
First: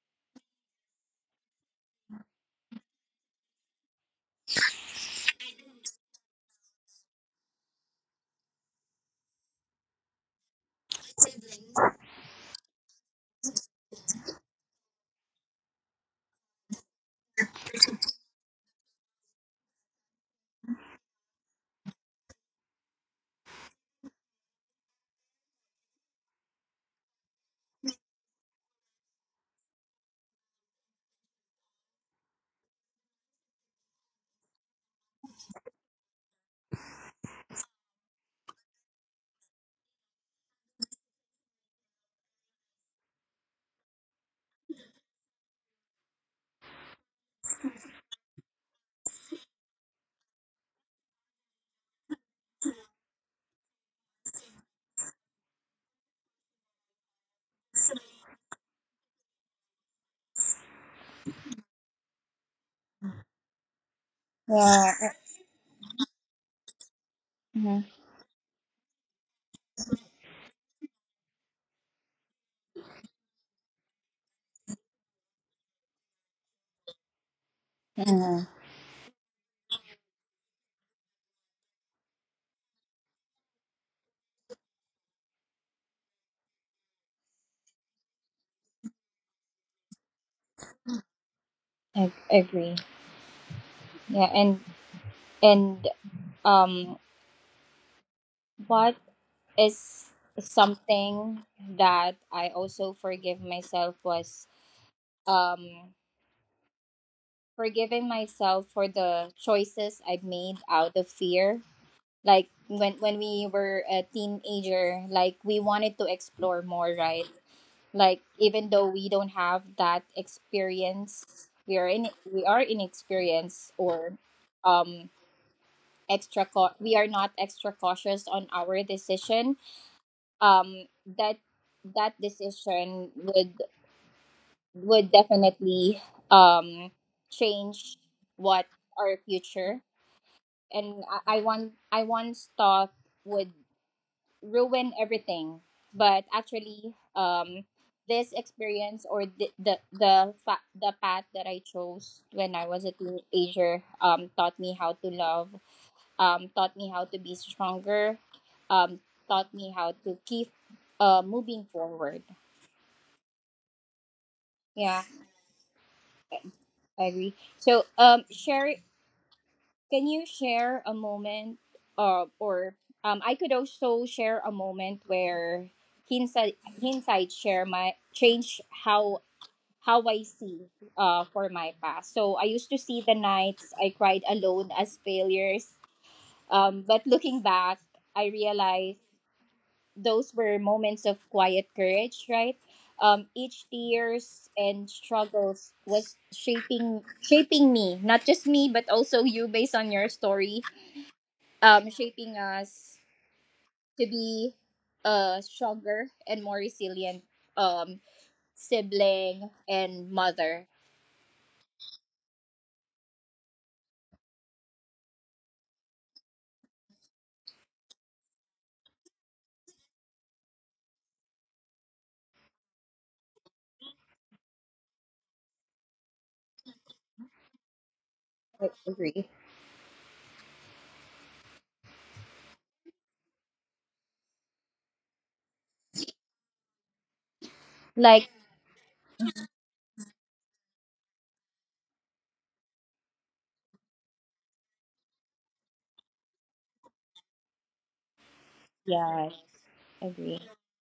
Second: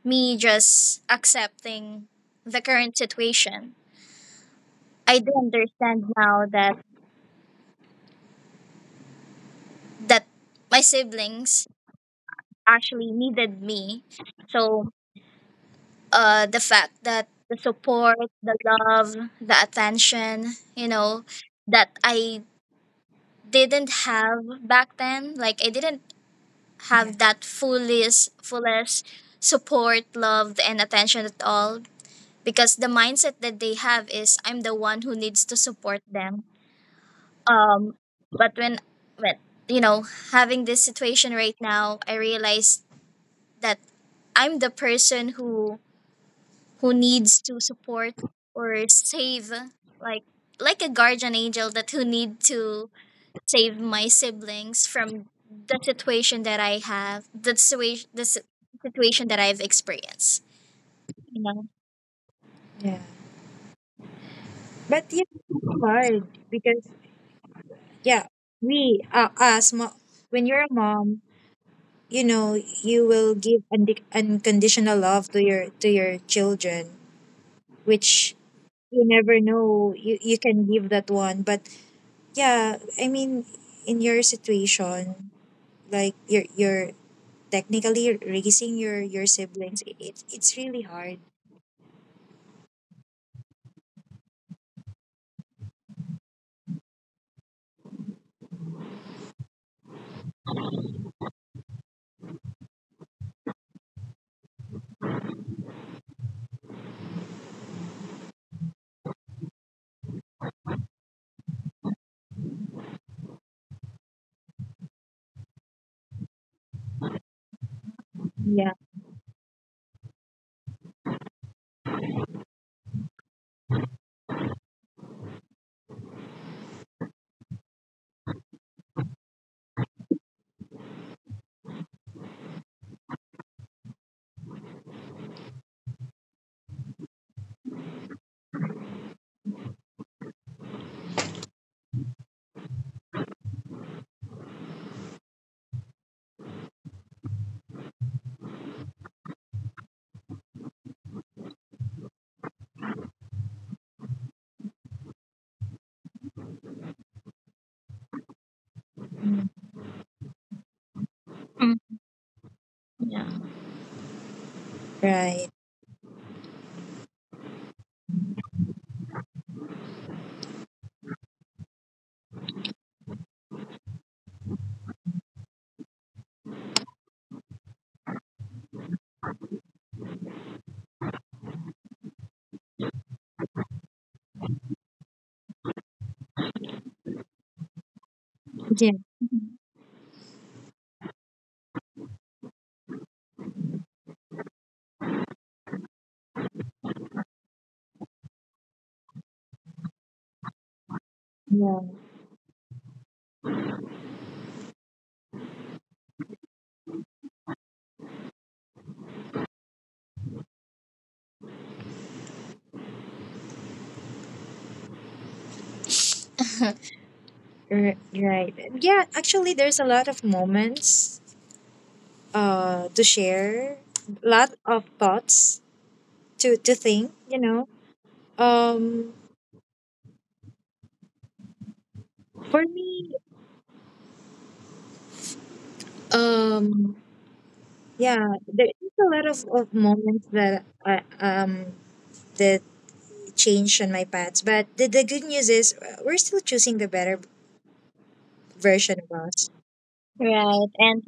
B: me just accepting the current situation, I do understand now that that my siblings actually needed me. So, the fact that the support, the love, the attention, you know, that I didn't have back then, like I didn't have that fullest, fullest support, love, and attention at all. Because the mindset that they have is, I'm the one who needs to support them. Um, but when you know, having this situation right now, I realized that I'm the person who needs to support or save, like like a guardian angel that who need to save my siblings from the situation that I have, the situation, the situation that I've experienced, you know. Yeah. But
A: Yeah.
B: yeah, it's hard because
A: Mm-hmm.
B: yeah, we, when you're a mom, you know, you will give unconditional love to your, to your children, which
A: Mm-hmm.
B: you never know you can give that one, but, yeah, I mean, in your situation, like you're technically raising your siblings. It, it's really hard.
A: I agree. Yeah and um what is something that I also forgive myself was um forgiving myself for the choices I've made out of fear. Like when we were a teenager, like we wanted to explore more, right? Like
B: Yeah.
A: even though we don't have that experience, we are in we are inexperienced or um we are not extra cautious on our decision. Um that that decision would definitely um change what our future, and I want I once thought would ruin everything, but actually, this experience or the path that I chose when I was a teenager taught me how to love, taught me how to be stronger, um taught me how to keep moving
B: Mm.
A: forward. Yeah,
B: Right.
A: I agree. So share can you share a moment or I could also share a moment where hindsight share my change how I see for my past. So I used to see the nights I cried alone as failures. But looking back, I
B: Yeah.
A: realized those were moments of quiet courage, right? Each tears and struggles was shaping me, not just me, but also you based on your story,
B: (laughs)
A: shaping us to be a stronger and more resilient, um, sibling and mother.
B: Yeah. Right. Yeah. Actually, there's a lot of moments, to share, lot of thoughts to think. You know. Um.
A: Agree.
B: For me. Um. Yeah.
A: Like,
B: There's a lot of moments that I that change on my paths. But the good news is, we're still choosing the better version of us.
A: yeah, agree.
B: Right. And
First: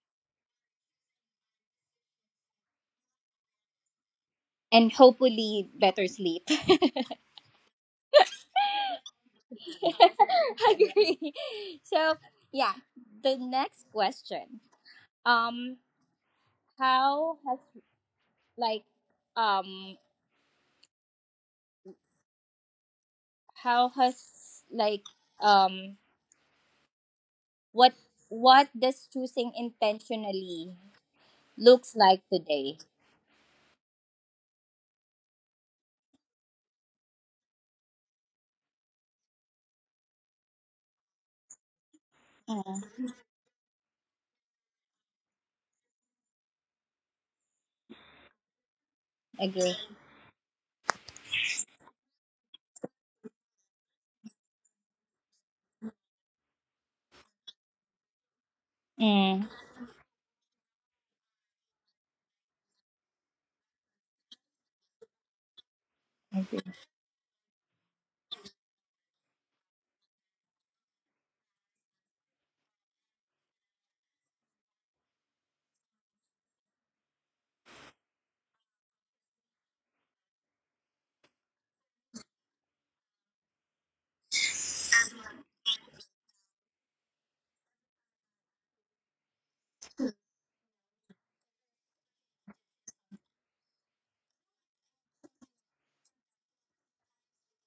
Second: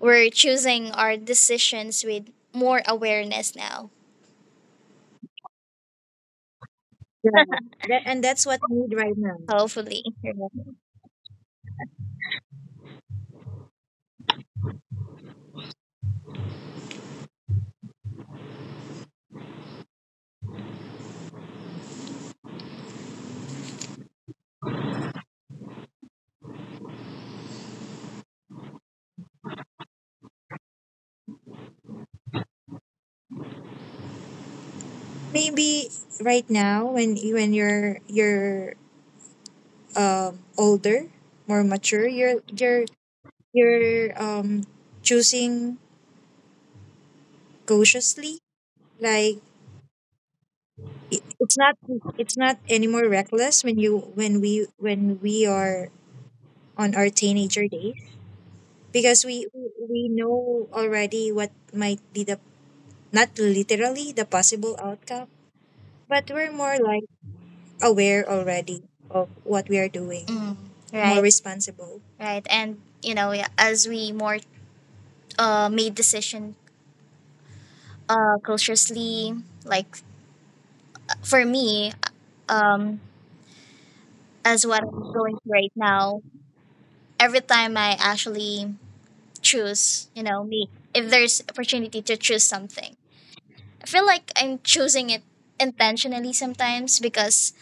B: we're choosing our decisions with more awareness now.
A: And hopefully, better sleep. (laughs)
B: Yeah. (laughs) That, and that's what we need right now. Hopefully. Right.
A: (laughs) Agree. So, yeah, the next question. Um, how has like um how has like um what what does choosing intentionally looks like today.
B: Maybe right now when when you're, older, more mature, you're
A: Mm,
B: you're you're, choosing cautiously. Like,
A: agree.
B: it's not, it's not anymore reckless when you when we are on our teenager days, because
A: Mm,
B: we we know already what might be the, not literally the possible outcome, but we're
A: agree.
B: more like aware already of what we are doing. Mm, more right, responsible, right. And, you know, yeah, as we more, made decision, cautiously, like for me, um, as what I'm going through right now, every time I actually choose, you know, me, if there's opportunity to choose something, I feel like I'm choosing it intentionally sometimes because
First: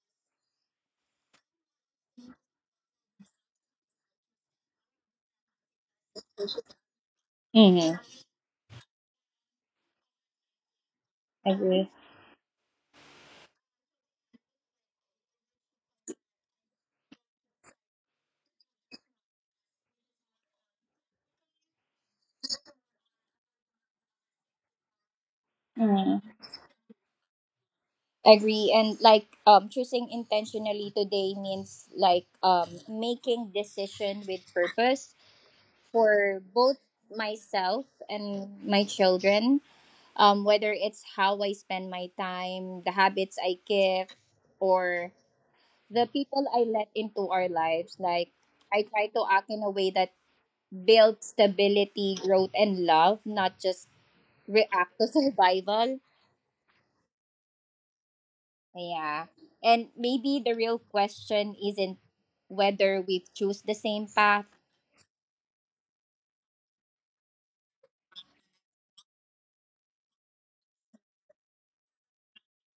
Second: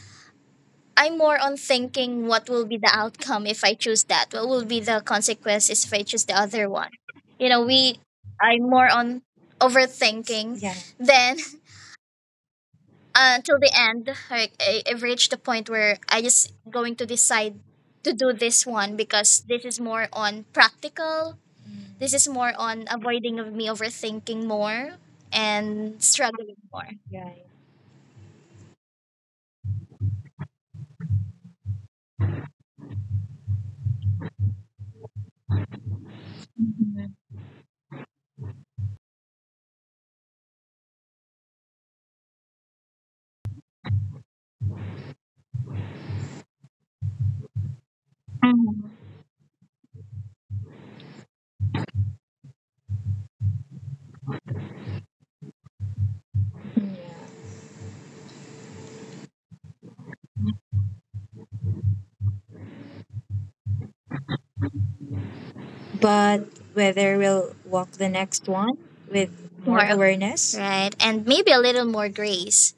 B: I'm more on thinking what will be the outcome if I choose that, what will be the consequences if I choose the other one. You know, we,
A: Mm,
B: I'm more on overthinking. Yeah. Then,
A: agree.
B: until the end, like I, I've reached the point where I just going to decide to do this one because this is more on practical. This is more on avoiding of me overthinking more and
A: Mm,
B: struggling more. Right.
A: agree. And like choosing intentionally today means like making decision with purpose for both myself and my children. Whether it's how I spend my time, the habits I give, or the people I let into our lives, like
B: Mhm.
A: I try to act in a way that build stability, growth, and love, not just react to (laughs) survival.
B: Yeah.
A: Yeah. And maybe the real question isn't whether we've choose the same path.
B: But whether we'll walk the next one with more, more, awareness. Right? And maybe a little more grace.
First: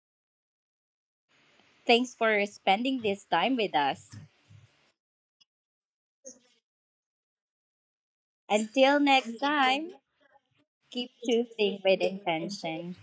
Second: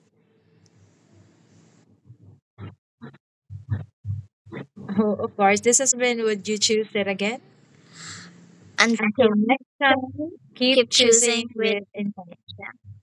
A: Thanks for spending this time with us.
B: Oh, of course, this has been Would You Choose It Again?
A: Until
B: Until
A: next
B: next
A: time,
B: time, keep
A: keep
B: choosing, with
A: choosing with
B: intention.
A: intention.